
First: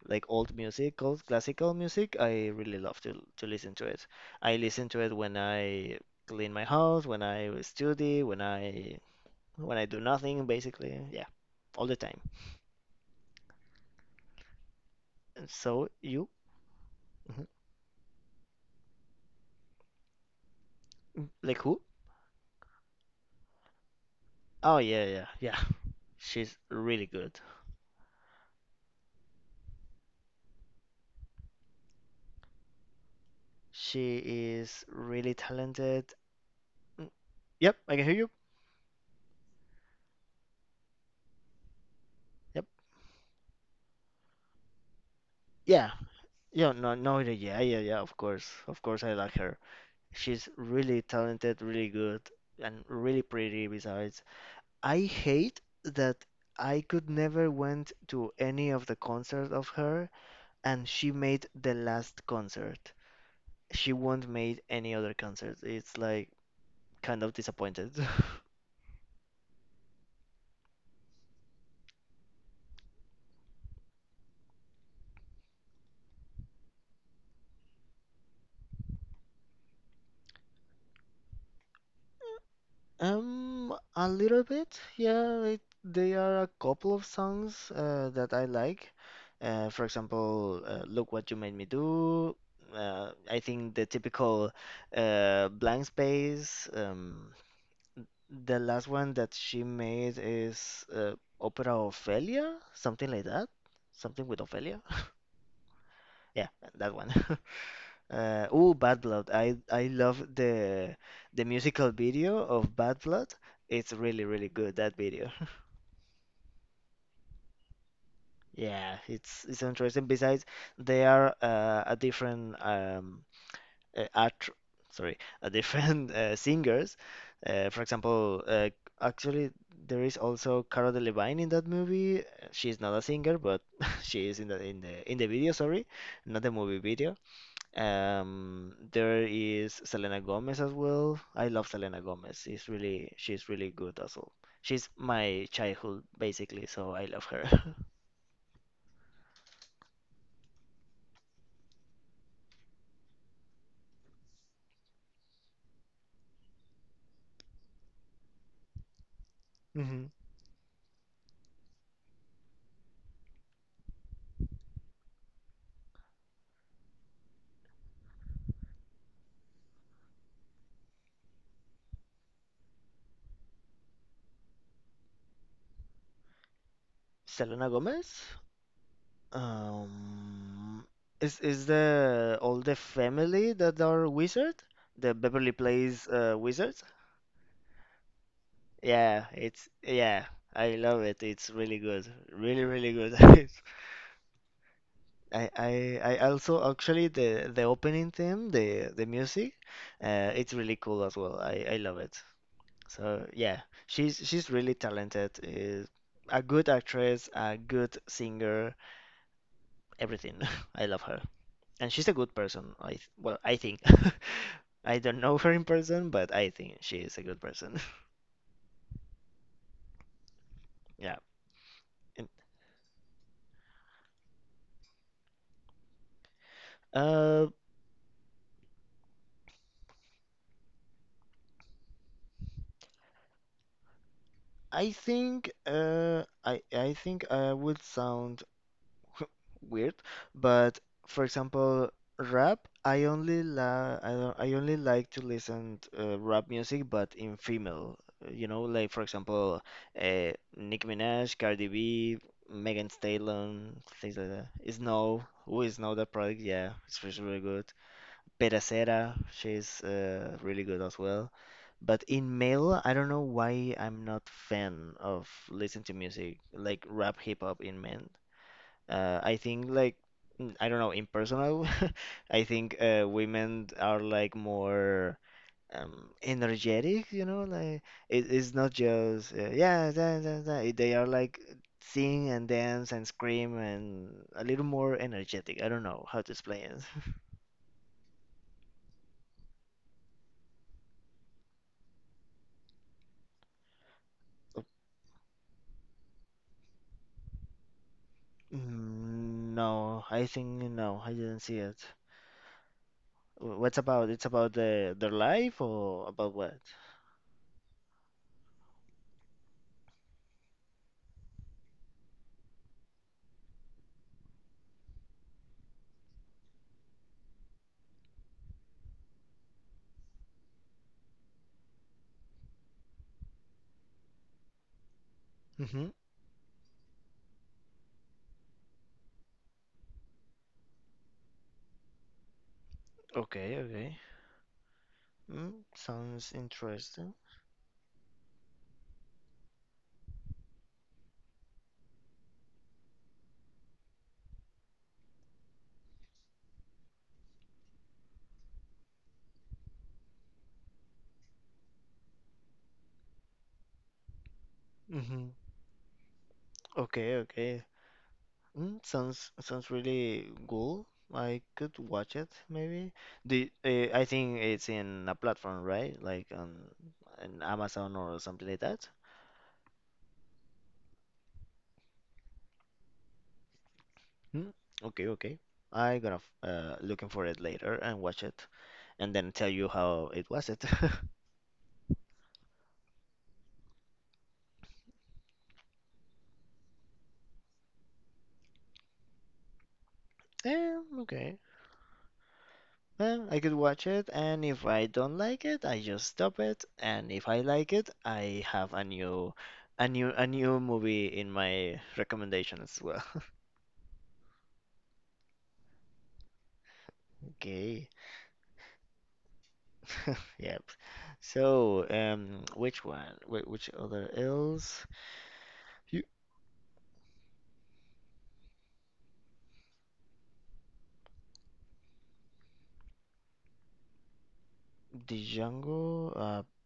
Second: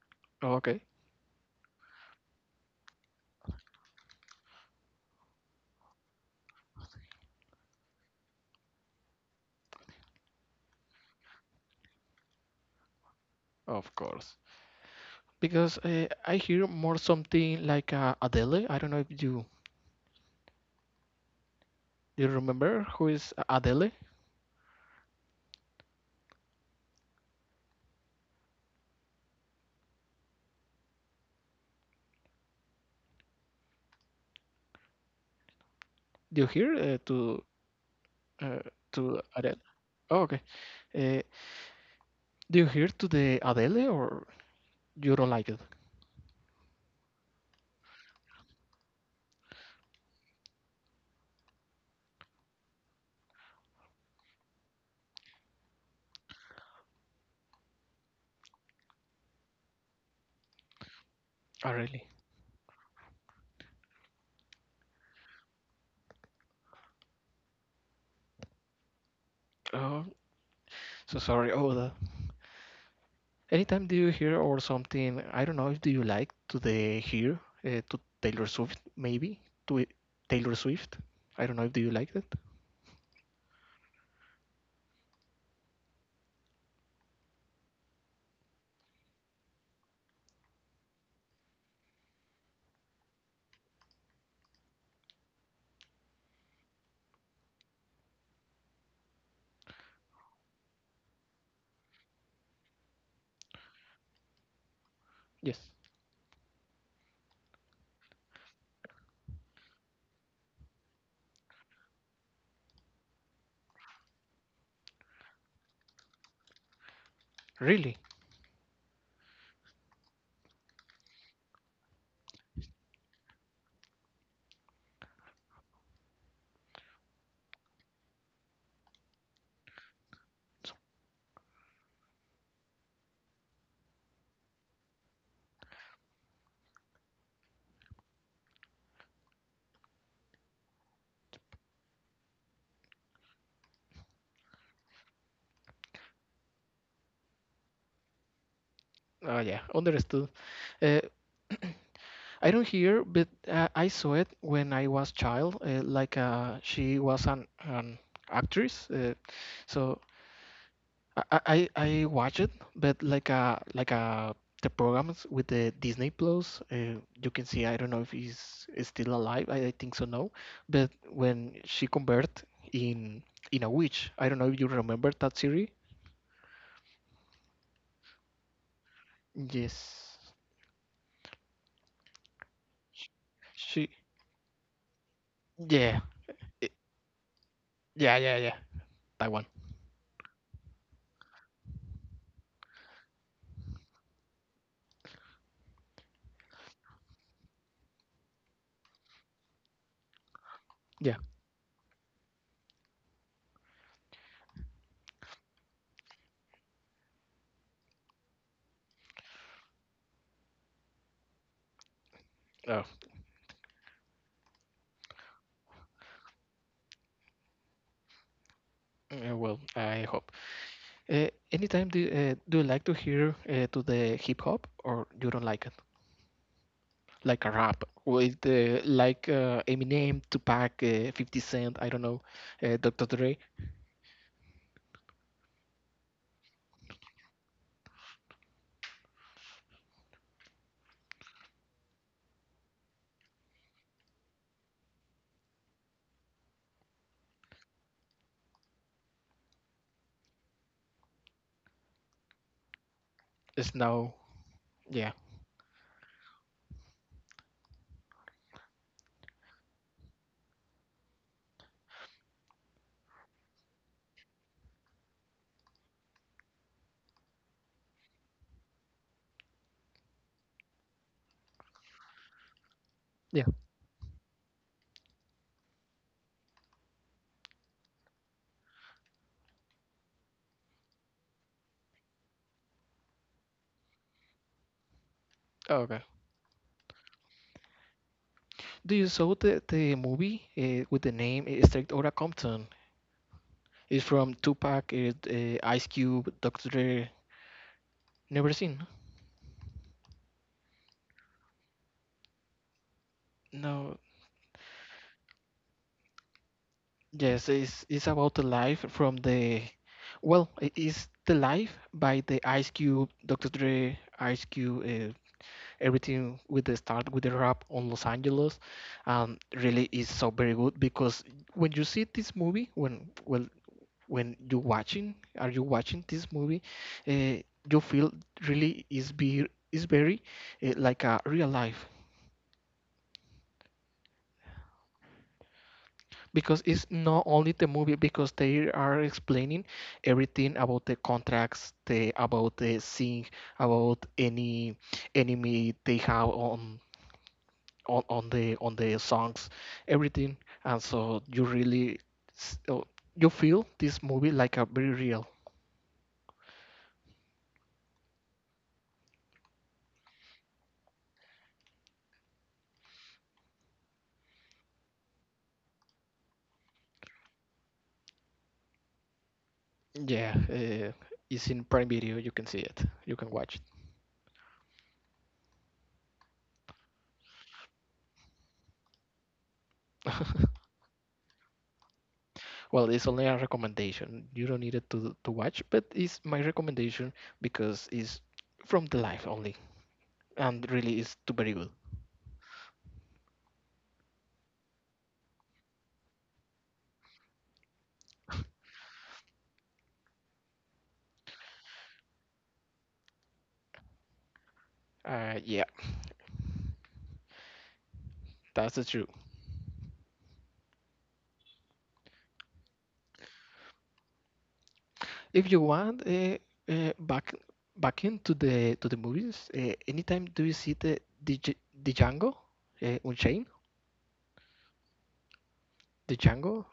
S2: like old
S1: Oh, okay.
S2: music, old classical music. I really love to to listen to it. I listen to it when I clean my house, when I study, when I when I do nothing, basically. Yeah, all the time.
S1: Of course. Because
S2: So
S1: uh,
S2: you
S1: I hear more something like uh, Adele. I don't know if you
S2: like who?
S1: you remember who is Adele.
S2: Oh yeah, yeah, yeah. [LAUGHS] She's really good. She is really talented.
S1: Do you hear uh,
S2: Mm,
S1: to
S2: yep, I can hear you.
S1: uh, to Adele? Oh, okay. Uh, do
S2: Yep.
S1: you hear to the Adele or you don't like it?
S2: Yeah. Yeah, no, no, yeah, yeah, yeah, yeah, of course. Of course I like her. She's really talented, really good, and really pretty besides. I hate that I could never went to any of the concerts of her, and she made the
S1: Oh, really?
S2: last concert. She won't made any other concert. It's like kind of disappointed. [LAUGHS]
S1: Oh, so sorry. Oh, the. Anytime do you hear or something, I don't know if do you like to the hear uh, to Taylor Swift maybe to it- Taylor Swift. I don't know if do you like that.
S2: Um, a little bit, yeah. It, there are a couple of songs uh, that I like. Uh, for example, uh, "Look What You Made Me Do." Uh, I think the typical uh, "Blank Space." Um, the last one that she made is uh, Opera Ophelia, something like that, something with Ophelia.
S1: Yes.
S2: Yeah, that one. [LAUGHS] Uh, ooh, Bad Blood. I I love the the musical video of Bad Blood. It's really really good that video. [LAUGHS]
S1: Really?
S2: Yeah, it's it's interesting. Besides, they are uh, a different um, uh, act sorry [LAUGHS] uh, different uh, singers, uh, for example, uh, actually, there is also Cara Delevingne in that movie. Uh, she's not a singer, but [LAUGHS] she is in the in the in the video, sorry, not the movie, video. Um, there is Selena Gomez as well. I love Selena Gomez. She's really she's really good as well. She's my childhood, basically, so I love her.
S1: Oh yeah, understood. Uh, I don't hear, but uh, I saw it when I was child. Uh, like uh, she was an, an actress, uh,
S2: [LAUGHS]
S1: so
S2: Hmm.
S1: I I, I I watch it, but like uh like uh the programs with the Disney Plus, uh, you can see. I don't know if he's is still alive. I, I think so. No, but when she convert in in a witch, I don't know if you remember that series.
S2: Selena Gomez.
S1: Yes,
S2: Um, is is the all the family that
S1: she.
S2: are wizard? The Beverly
S1: Yeah,
S2: Place uh,
S1: i-
S2: wizards?
S1: yeah, yeah, yeah.
S2: Yeah,
S1: That one.
S2: it's yeah, I love it. It's really good, really really good. [LAUGHS] I I I also, actually, the the opening theme, the the music, uh, it's really cool as
S1: Yeah.
S2: well. I I love it. So yeah, she's she's really talented. Uh, a good actress, a good singer, everything. [LAUGHS] I love her. And she's a good person.
S1: Oh,
S2: I th- well, I think. [LAUGHS] I don't know her in person, but I think she is a good person. [LAUGHS]
S1: uh, well, I hope.
S2: Yeah.
S1: Uh, anytime do
S2: And,
S1: uh, do you like to hear uh, to the hip hop or you don't like it? Like
S2: uh,
S1: a rap with uh, like uh, Eminem, Tupac, uh, fifty Cent, I don't know, uh, doctor Dre
S2: I think uh, I I think I would sound weird, but for example, rap, I only la I don't, I only like to listen to, uh, rap music, but in female. You know, like for example, uh, Nicki Minaj, Cardi B, Megan
S1: is
S2: Stallion,
S1: now,
S2: things like that.
S1: yeah.
S2: Snow, who is Snow that product? Yeah, it's really really good. Pedacera, she's uh, really good as well. But in male, I don't know why I'm not fan of listening to music like rap, hip hop in men. Uh, I think like mm, I don't know, in personal, [LAUGHS] I think uh,
S1: Yeah.
S2: women are like more um, energetic, you know, like it, it's not just uh, yeah, da, da, da. It- They are like sing and dance and scream and a little more energetic. I don't
S1: Okay.
S2: know how to explain it.
S1: Do you saw the the movie uh, with the name uh, Straight Outta Compton? It's from
S2: [LAUGHS]
S1: Tupac, it, uh, Ice Cube, doctor Dre. Never seen?
S2: Mm, no, I think no, I didn't see it. Wh- What's
S1: No. No.
S2: about? It's about the their life or about what?
S1: Yes, it's it's about the life from the, well, it is the life by the Ice Cube, doctor Dre, Ice Cube, uh, everything with the start with the rap on Los Angeles. Um, really is so very good because when you see this movie, when, well, when you watching are you
S2: Mm-hmm.
S1: watching this movie, uh, you feel really is be is very uh, like a real life,
S2: Okay, okay. Mm, sounds
S1: because it's
S2: interesting.
S1: not only the movie, because they are explaining everything about the contracts, the about the thing, about any enemy they have on on, on the on the songs, everything, and so you really s- uh, you feel this movie like a very real.
S2: Okay, okay. Mm, sounds sounds really cool. I could watch it maybe. The uh, I think it's in a platform, right? Like on an Amazon or something like that.
S1: Yeah, uh, it's in Prime Video. You can see it. You can watch it.
S2: Mm, okay, okay. I gonna f- uh looking for it later and watch it and then tell you how it was
S1: [LAUGHS]
S2: it. [LAUGHS]
S1: Well, it's only a recommendation. You don't need it to to watch, but it's my recommendation, because it's from the life only, and
S2: Eh,
S1: really is
S2: okay.
S1: too very good.
S2: Well, I could watch it, and if I don't like it, I just stop it, and if I like it, I have a new a new a new movie in my recommendation as well.
S1: Uh, yeah,
S2: Okay.
S1: that's the truth.
S2: Yep. So, um, which one? Wait, which other else?
S1: If you want,
S2: You,
S1: uh, uh, back back into the to the movies. Uh, anytime do you see the the, Django uh, Unchained? The
S2: Django? Uh,
S1: Django?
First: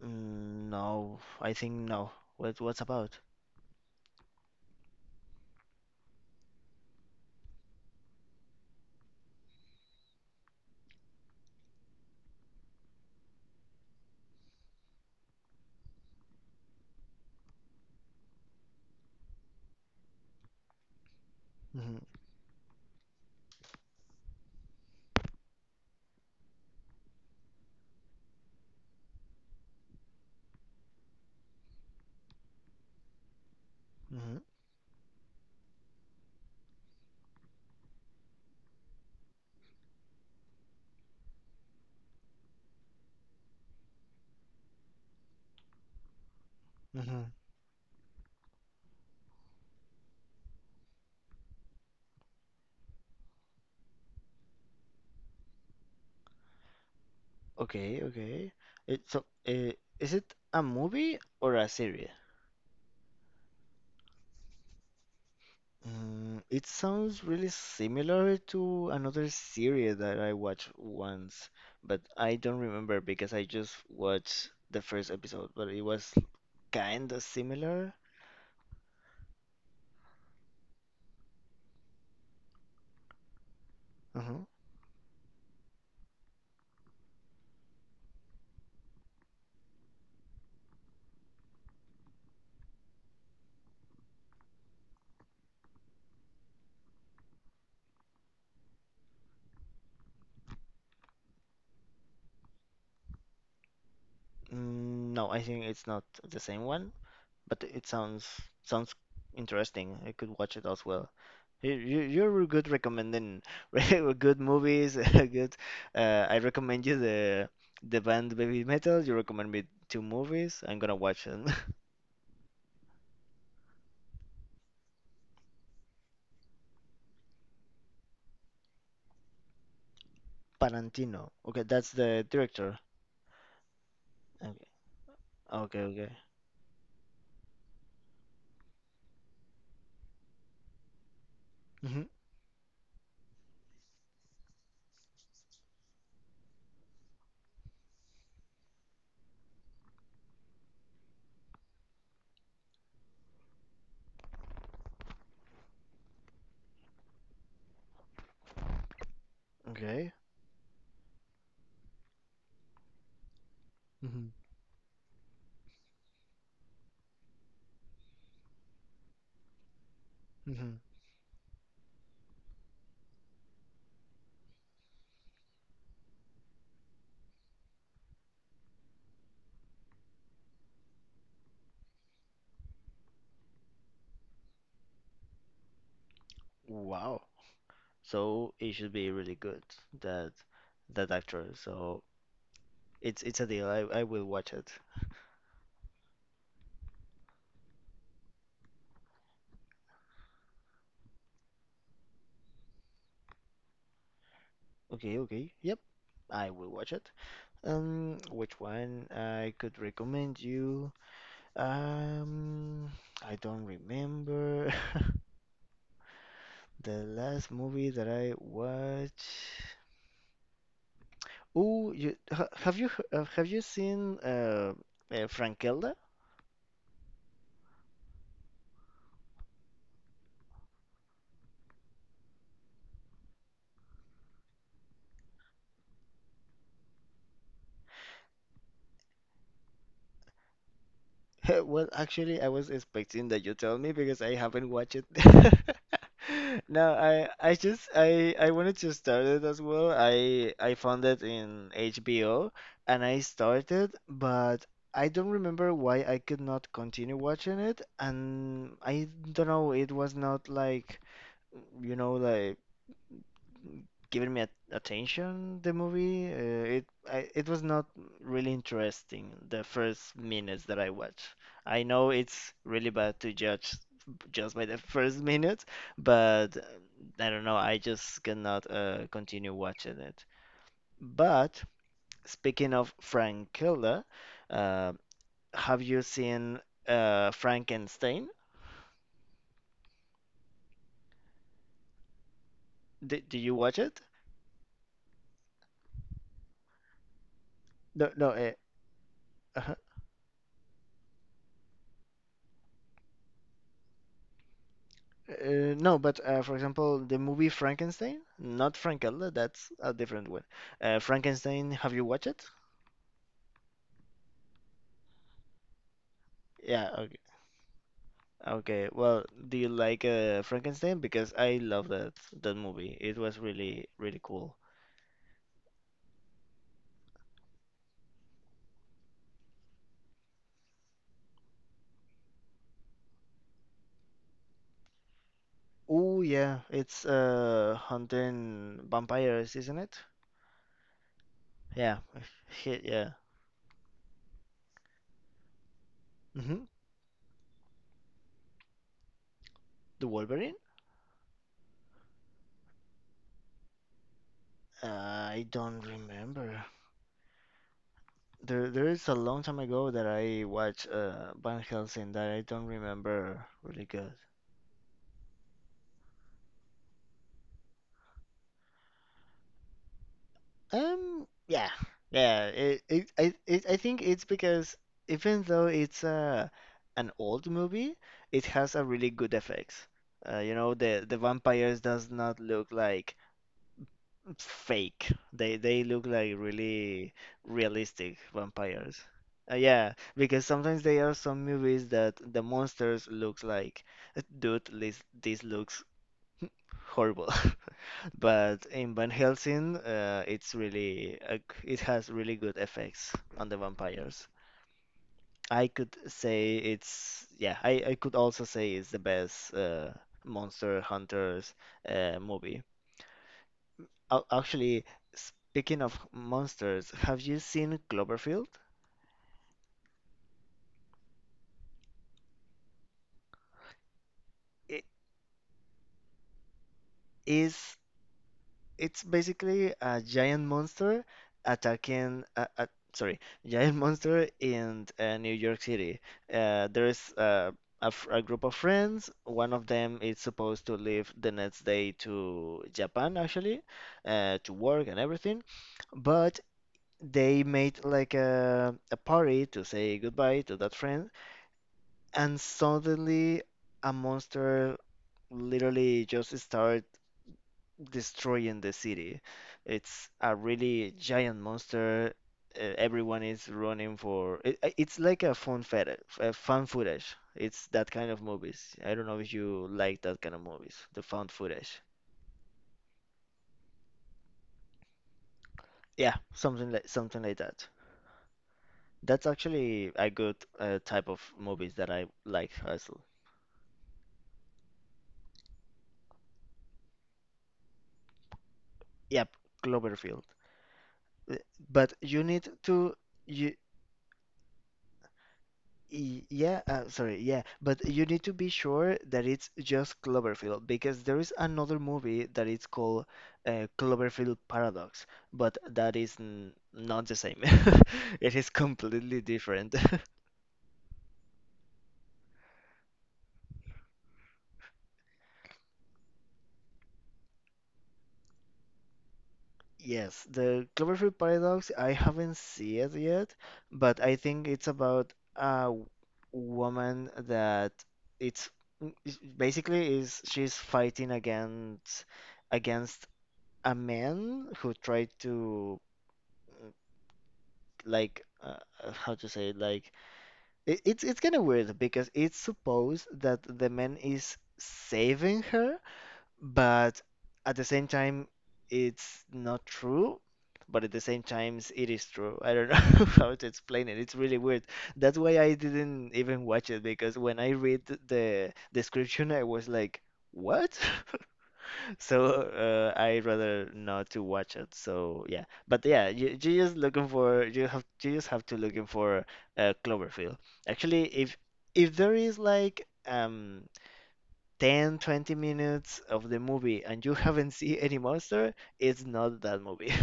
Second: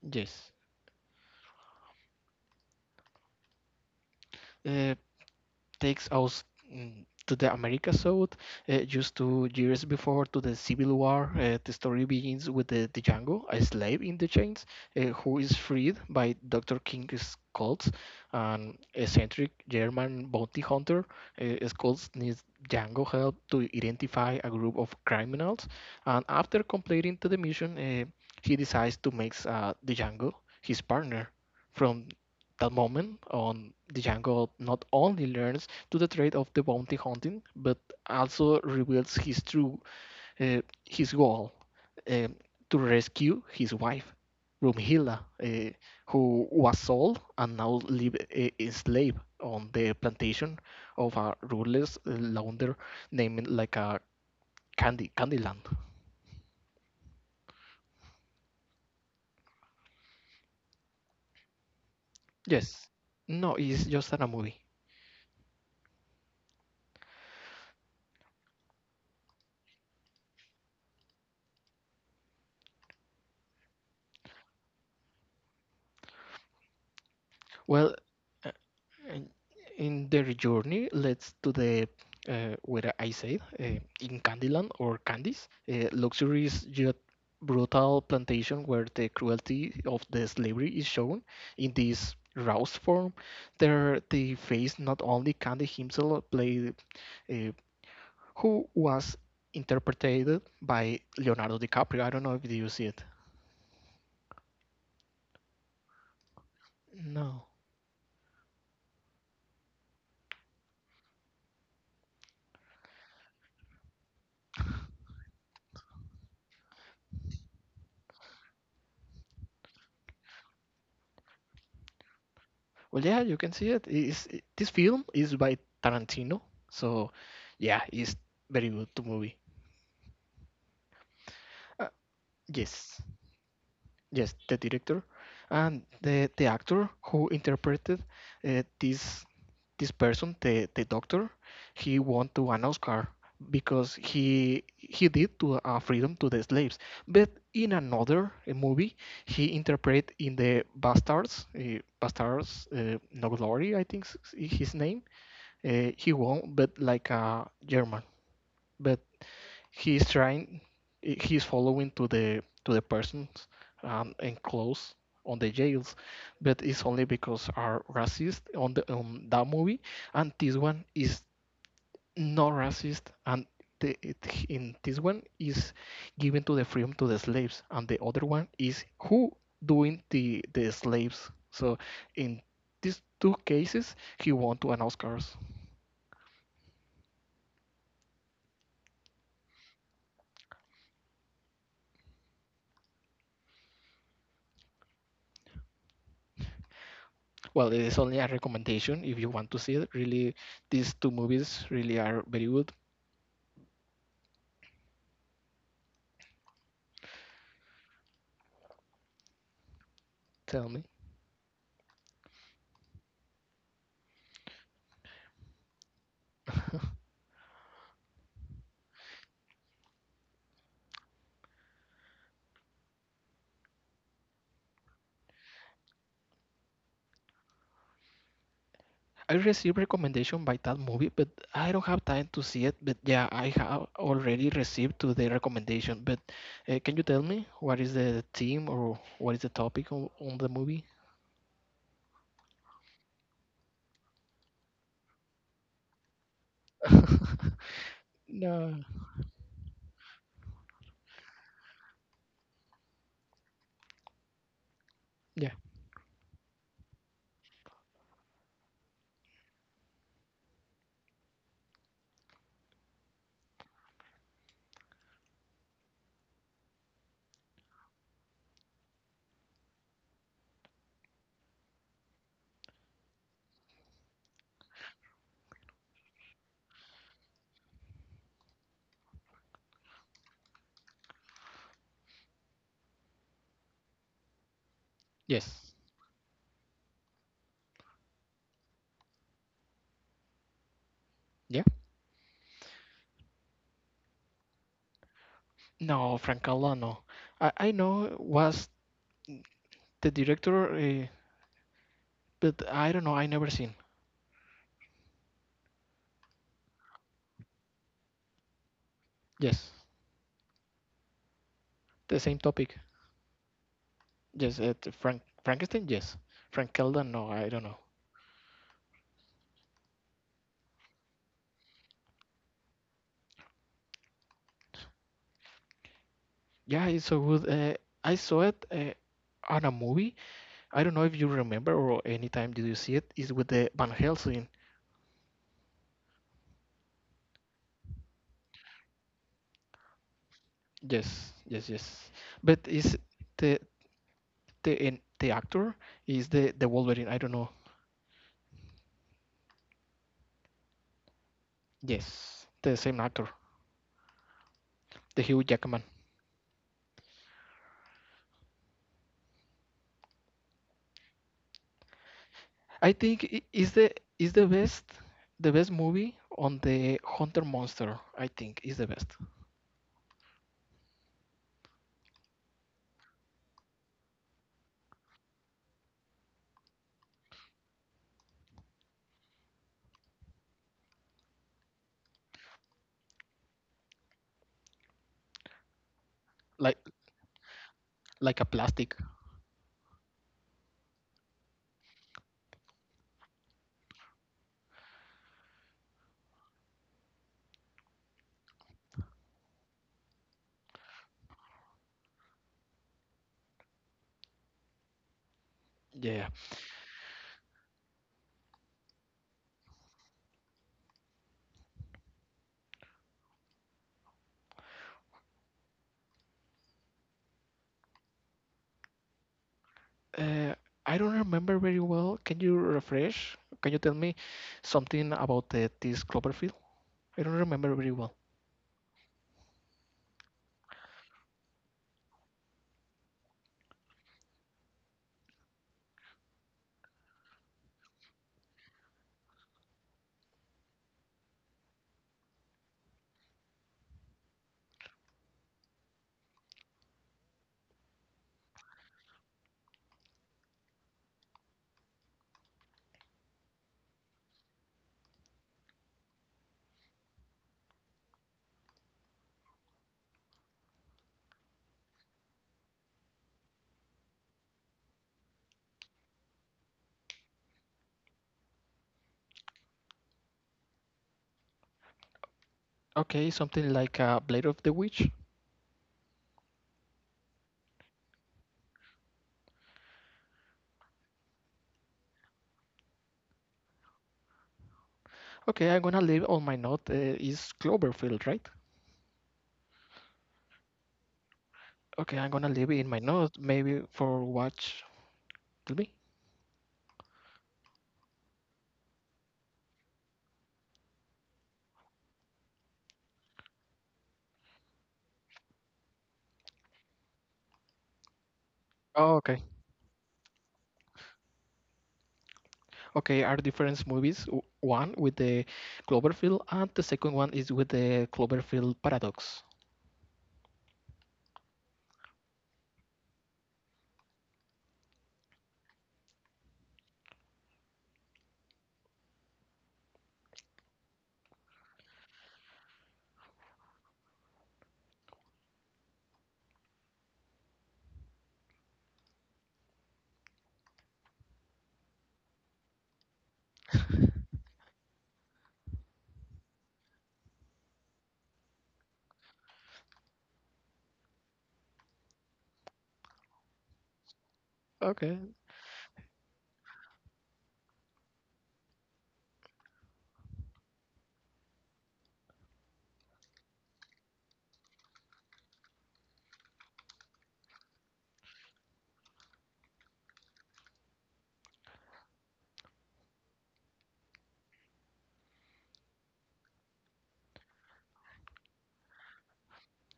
S1: Yes.
S2: mm, no. I think no. What, what's about?
S1: Uh, takes us mm, to the America South, uh, just two years before to the Civil War. Uh, the story begins with the the Django, a slave in the chains, uh, who is freed by doctor King's Colts, an eccentric German bounty hunter. Uh,
S2: Hmm.
S1: Skulls needs Django help to identify a group of criminals, and after completing the mission, uh, he decides to make uh, the Django his partner. From that moment on,
S2: Hmm.
S1: Django not only learns to the trade of the bounty hunting, but also reveals his true uh, his goal, um, to rescue his wife, Rumhilda, uh, who was sold
S2: Hmm.
S1: and now live uh, enslaved on the plantation of a ruthless uh, launder named like a Candy Candyland.
S2: Okay, okay. It, so, uh, is it a movie or a series?
S1: Yes, no, it's just a movie.
S2: Mm, it sounds really similar to another series that I watched once, but I don't remember because I just watched the first episode, but it was kind of similar.
S1: Well, and in their journey leads to the, uh, where I said, uh, in
S2: Mhm.
S1: Candyland or Candies, uh, luxurious yet brutal plantation where the cruelty of the slavery is shown in this roused form. There they face not only Candy himself, played, uh, who was interpreted by Leonardo DiCaprio. I don't know if you see it.
S2: Mm, no, I think it's not the same one,
S1: No.
S2: but it sounds sounds interesting. I could watch it as well. You, you, you're good recommending [LAUGHS] re- good movies. [LAUGHS] Good. Uh, I recommend you the the band Baby Metal. You recommend me two movies. I'm gonna watch them. [LAUGHS]
S1: Well, yeah, you can see it. It's, it- this film is by Tarantino, so yeah, it's very good to movie.
S2: Tarantino. Okay, that's
S1: Uh,
S2: the director.
S1: yes, yes, the
S2: Okay.
S1: director
S2: Okay.
S1: and
S2: Okay.
S1: the the actor who interpreted uh, this this person, the the doctor,
S2: Hmm.
S1: he won to an Oscar because he he did to uh, freedom to the slaves. But in another uh, movie, he interpreted in the Bastards, uh, Bastards, uh, No Glory, I think is his name. Uh, he won't, but like a German. But
S2: Okay.
S1: he's trying, he- he's following to the to the persons, um,
S2: Hmm.
S1: and close on the jails, but it's only because are racist on the on that movie, and this
S2: Hmm.
S1: one is not racist, and the, it, in this one is given to the freedom to the slaves, and the other one is who doing the the slaves. So in these two cases, he won two an Oscars.
S2: Wow. So it should be really good that that actor. So. It's it's a deal. I, I will watch it.
S1: Well, it is only a recommendation if you want to see it. Really, these two movies really are very good.
S2: Okay, okay. Yep, I will watch it. Um, which one I could recommend
S1: Tell
S2: you?
S1: me.
S2: Um, I don't remember [LAUGHS]
S1: [LAUGHS]
S2: the last movie that I watched. Oh, you ha, have you he- uh, have you seen uh, uh Frankelda?
S1: I received recommendation by that movie, but I don't have time to see it. But yeah, I have already received to the recommendation. But uh, can you tell me what is the theme or what is the topic on, on the movie?
S2: [LAUGHS] Well, actually, I was expecting that you tell me because I haven't watched it. [LAUGHS] No, I I
S1: [LAUGHS]
S2: just I I wanted
S1: No.
S2: to start it as well. I I found it in H B O and I started, but I don't
S1: Yeah.
S2: remember why I could not continue watching it, and I don't know, it was not like you know like given me at attention the movie. Uh, it I, it was not really interesting the first minutes that I watched. I know it's really bad to judge just by the [LAUGHS] first minutes, but uh, I don't know. I just cannot uh, continue watching it. But speaking of Frankella, uh, have
S1: Yes.
S2: you seen uh, Frankenstein?
S1: Yeah.
S2: Did, did you watch it?
S1: No, Frank Calano. I I
S2: No,
S1: know
S2: no.
S1: was
S2: Uh, [LAUGHS]
S1: the director, uh, but I don't know. I never seen.
S2: Uh, no, but uh, for example, the movie Frankenstein, not Frankella, that's
S1: Yes,
S2: a different one. Uh, Frankenstein, have you watched
S1: the
S2: it?
S1: same topic. Yes, uh, t- Frank Frankenstein. Yes, Frank
S2: Yeah, okay.
S1: Keldon. No, I don't know.
S2: Okay, well, do you like uh, Frankenstein? Because I love that that movie. It was really really cool.
S1: Yeah, it's so good. Uh, I saw it uh, on a movie. I don't know if you remember or anytime did you see it. It's with the Van Helsing.
S2: Oh yeah, it's uh hunting vampires, isn't it?
S1: Yes, yes,
S2: Yeah,
S1: yes.
S2: [LAUGHS]
S1: But
S2: he,
S1: is
S2: yeah.
S1: the the and the actor is
S2: Hmm.
S1: the the Wolverine. I don't know.
S2: The Wolverine?
S1: Yes, the same actor,
S2: Uh,
S1: the
S2: I
S1: Hugh
S2: don't
S1: Jackman.
S2: remember. There, there is a long time ago that I watched uh, Van Helsing that I don't
S1: I think
S2: remember
S1: i-
S2: really
S1: is the
S2: good.
S1: is the best the best movie on the Hunter Monster. I think is the best.
S2: Um, yeah, yeah. It, it, I, it, I think it's because even though it's uh, an old movie, it has a really good effects. Uh, you know, the the vampires does not look like fake. They they look like
S1: Like
S2: really realistic
S1: like a
S2: vampires.
S1: plastic.
S2: Uh, yeah, because sometimes there are some movies that the monsters looks like dude, this, this looks horrible. [LAUGHS] But in Van Helsing, uh, it's really uh, it has really good effects on the vampires. I could
S1: Yeah.
S2: say it's yeah, I, I could also say it's the best uh, Monster Hunters uh, movie. Ac- Actually, speaking of monsters, have you seen Cloverfield?
S1: Uh, I don't remember very well. Can you refresh? Can you tell me
S2: It
S1: something about the, this Cloverfield? I don't
S2: is
S1: remember very well.
S2: It's basically a giant monster attacking. Uh, uh, sorry, [LAUGHS] giant monster in uh, New York City. Uh, there is uh, a, f- a group of friends. One of them is supposed to leave the next day to Japan, actually, uh, to work and everything. But they made like a, a party to say goodbye to that friend, and suddenly a monster literally just start destroying the city. It's a really giant monster. Uh, everyone is running for it, uh, it's like a fun feta- a fan footage. It's that kind of movies. I don't know if you like that kind of movies, the found footage.
S1: Okay, something like uh, Blade of the Witch.
S2: Yeah, something like something like that. That's actually a good uh, type of movies that I like also.
S1: Okay, I'm gonna leave on my note, uh, is Cloverfield, right?
S2: Yep, Cloverfield. Uh, But
S1: Okay,
S2: you
S1: I'm
S2: need
S1: gonna leave it in
S2: to
S1: my note
S2: you
S1: maybe for watch. Tell me.
S2: Y- yeah, uh, sorry, yeah, but you need to be sure that it's just Cloverfield because there is another movie that is called uh, Cloverfield Paradox, but that is n not the same. [LAUGHS] It is completely
S1: Oh, okay.
S2: different. [LAUGHS]
S1: Okay, are different movies. w- One with the Cloverfield, and the second one is with the Cloverfield Paradox.
S2: Yes, the Cloverfield Paradox, I haven't seen it yet, but I think it's about a w- woman that it's it's- basically is she's fighting against against a man who tried to like uh, uh, how to say it, like it, it's it's kind of weird because it's supposed that the man is saving her, but at the same time it's not true. But at the same times, it is true. I don't know [LAUGHS] how to explain it. It's really weird. That's
S1: Okay.
S2: why I didn't even watch it because when I read the description, I was like, "What?" [LAUGHS] So uh, I'd rather not to watch it. So yeah, but yeah, you, you just looking for you have you just have to looking for uh, Cloverfield. Actually, if if there is like um ten twenty minutes of the movie and you [LAUGHS] haven't seen any monster, it's not that movie. [LAUGHS]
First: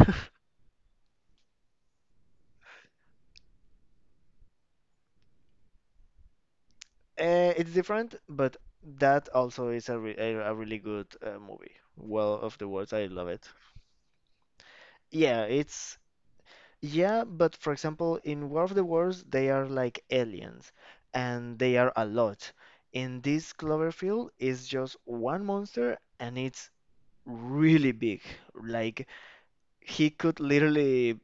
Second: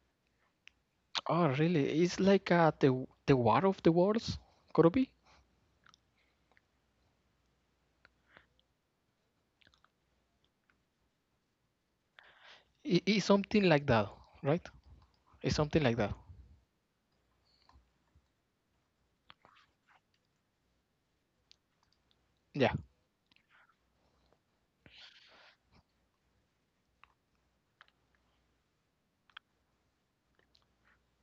S1: Oh, really? It's like uh, the the War of the Worlds, could it be?
S2: Uh, it's different, but that also is a, re a, a really good uh, movie. Well, of the words,
S1: It
S2: I
S1: is
S2: love it.
S1: something like that, right?
S2: Yeah,
S1: It's something like
S2: it's
S1: that.
S2: Yeah, but for example, in War of the Worlds, they are like aliens, and they are a lot.
S1: Yeah.
S2: In this Cloverfield, it's just one monster, and it's really big. Like he could literally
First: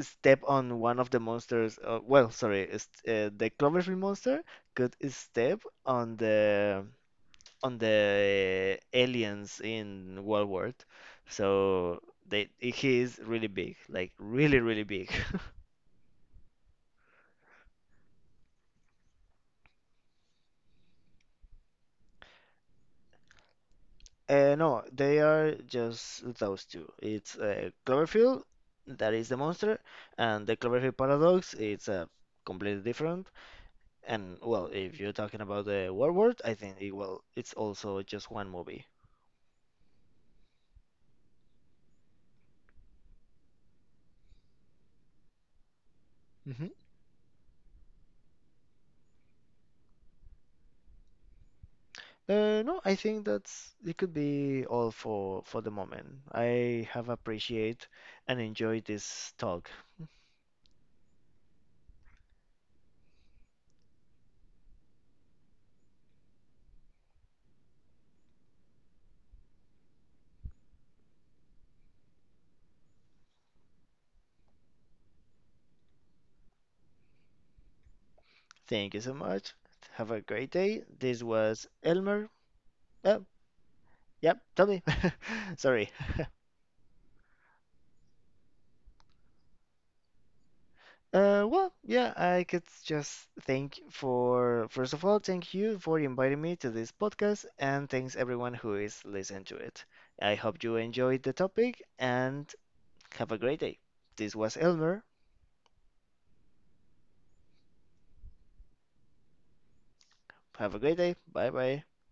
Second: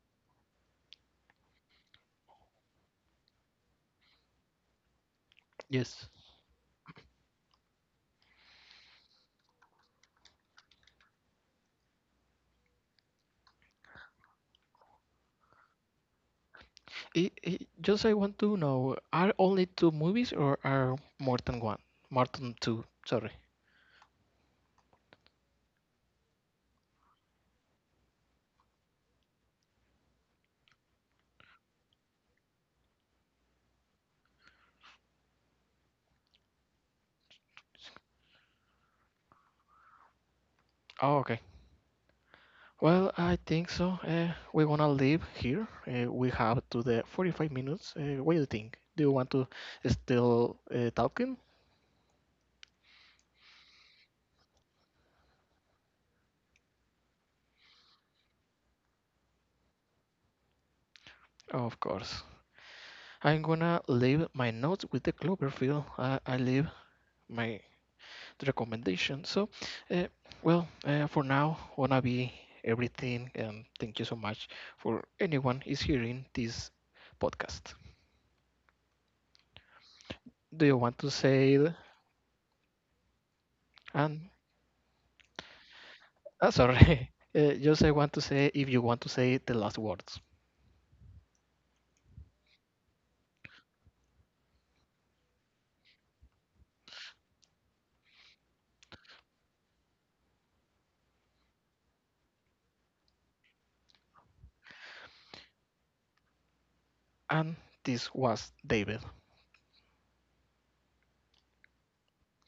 S2: step on one of the monsters. Uh, well, sorry, it's, uh, the Cloverfield monster could step
S1: Yes.
S2: on the on the aliens in World War. So they he is really big, like really, really big.
S1: I i just I want to know: are only two movies, or are more than one? More than two. Sorry.
S2: Uh, no, they are just those two. It's uh, Cloverfield, that is the monster, and the Cloverfield Paradox, it's uh, completely different. And well, if you're talking about the Warlord, I think it, well, it's also just one movie.
S1: Oh, okay. Well, I think so. Uh, we wanna leave here. Uh, we have
S2: Hmm.
S1: to the forty-five minutes. Uh, what do you think? Do you want to still uh, talking?
S2: Uh, no, I think that's it could be all for for the moment. I have appreciated and enjoyed this talk.
S1: Of course. I'm gonna leave my notes with the Cloverfield. I, I leave my recommendation. So, uh, well, uh, for now, wanna be everything, and thank you so much for anyone is hearing this podcast.
S2: Thank you so much. Have a great
S1: Do you
S2: day.
S1: want to
S2: This
S1: say?
S2: was
S1: the-
S2: Elmer. Oh,
S1: And
S2: yep, Tommy. [LAUGHS] Sorry.
S1: uh, sorry, [LAUGHS] uh, just I want to say if you want to say the last words.
S2: Uh, well, yeah, I could just thank for first of all, thank you for inviting me to this podcast, and thanks everyone who is listening to it. I hope you enjoyed the topic and have a great day. This was Elmer.
S1: And this was David.
S2: Have a great day. Bye bye.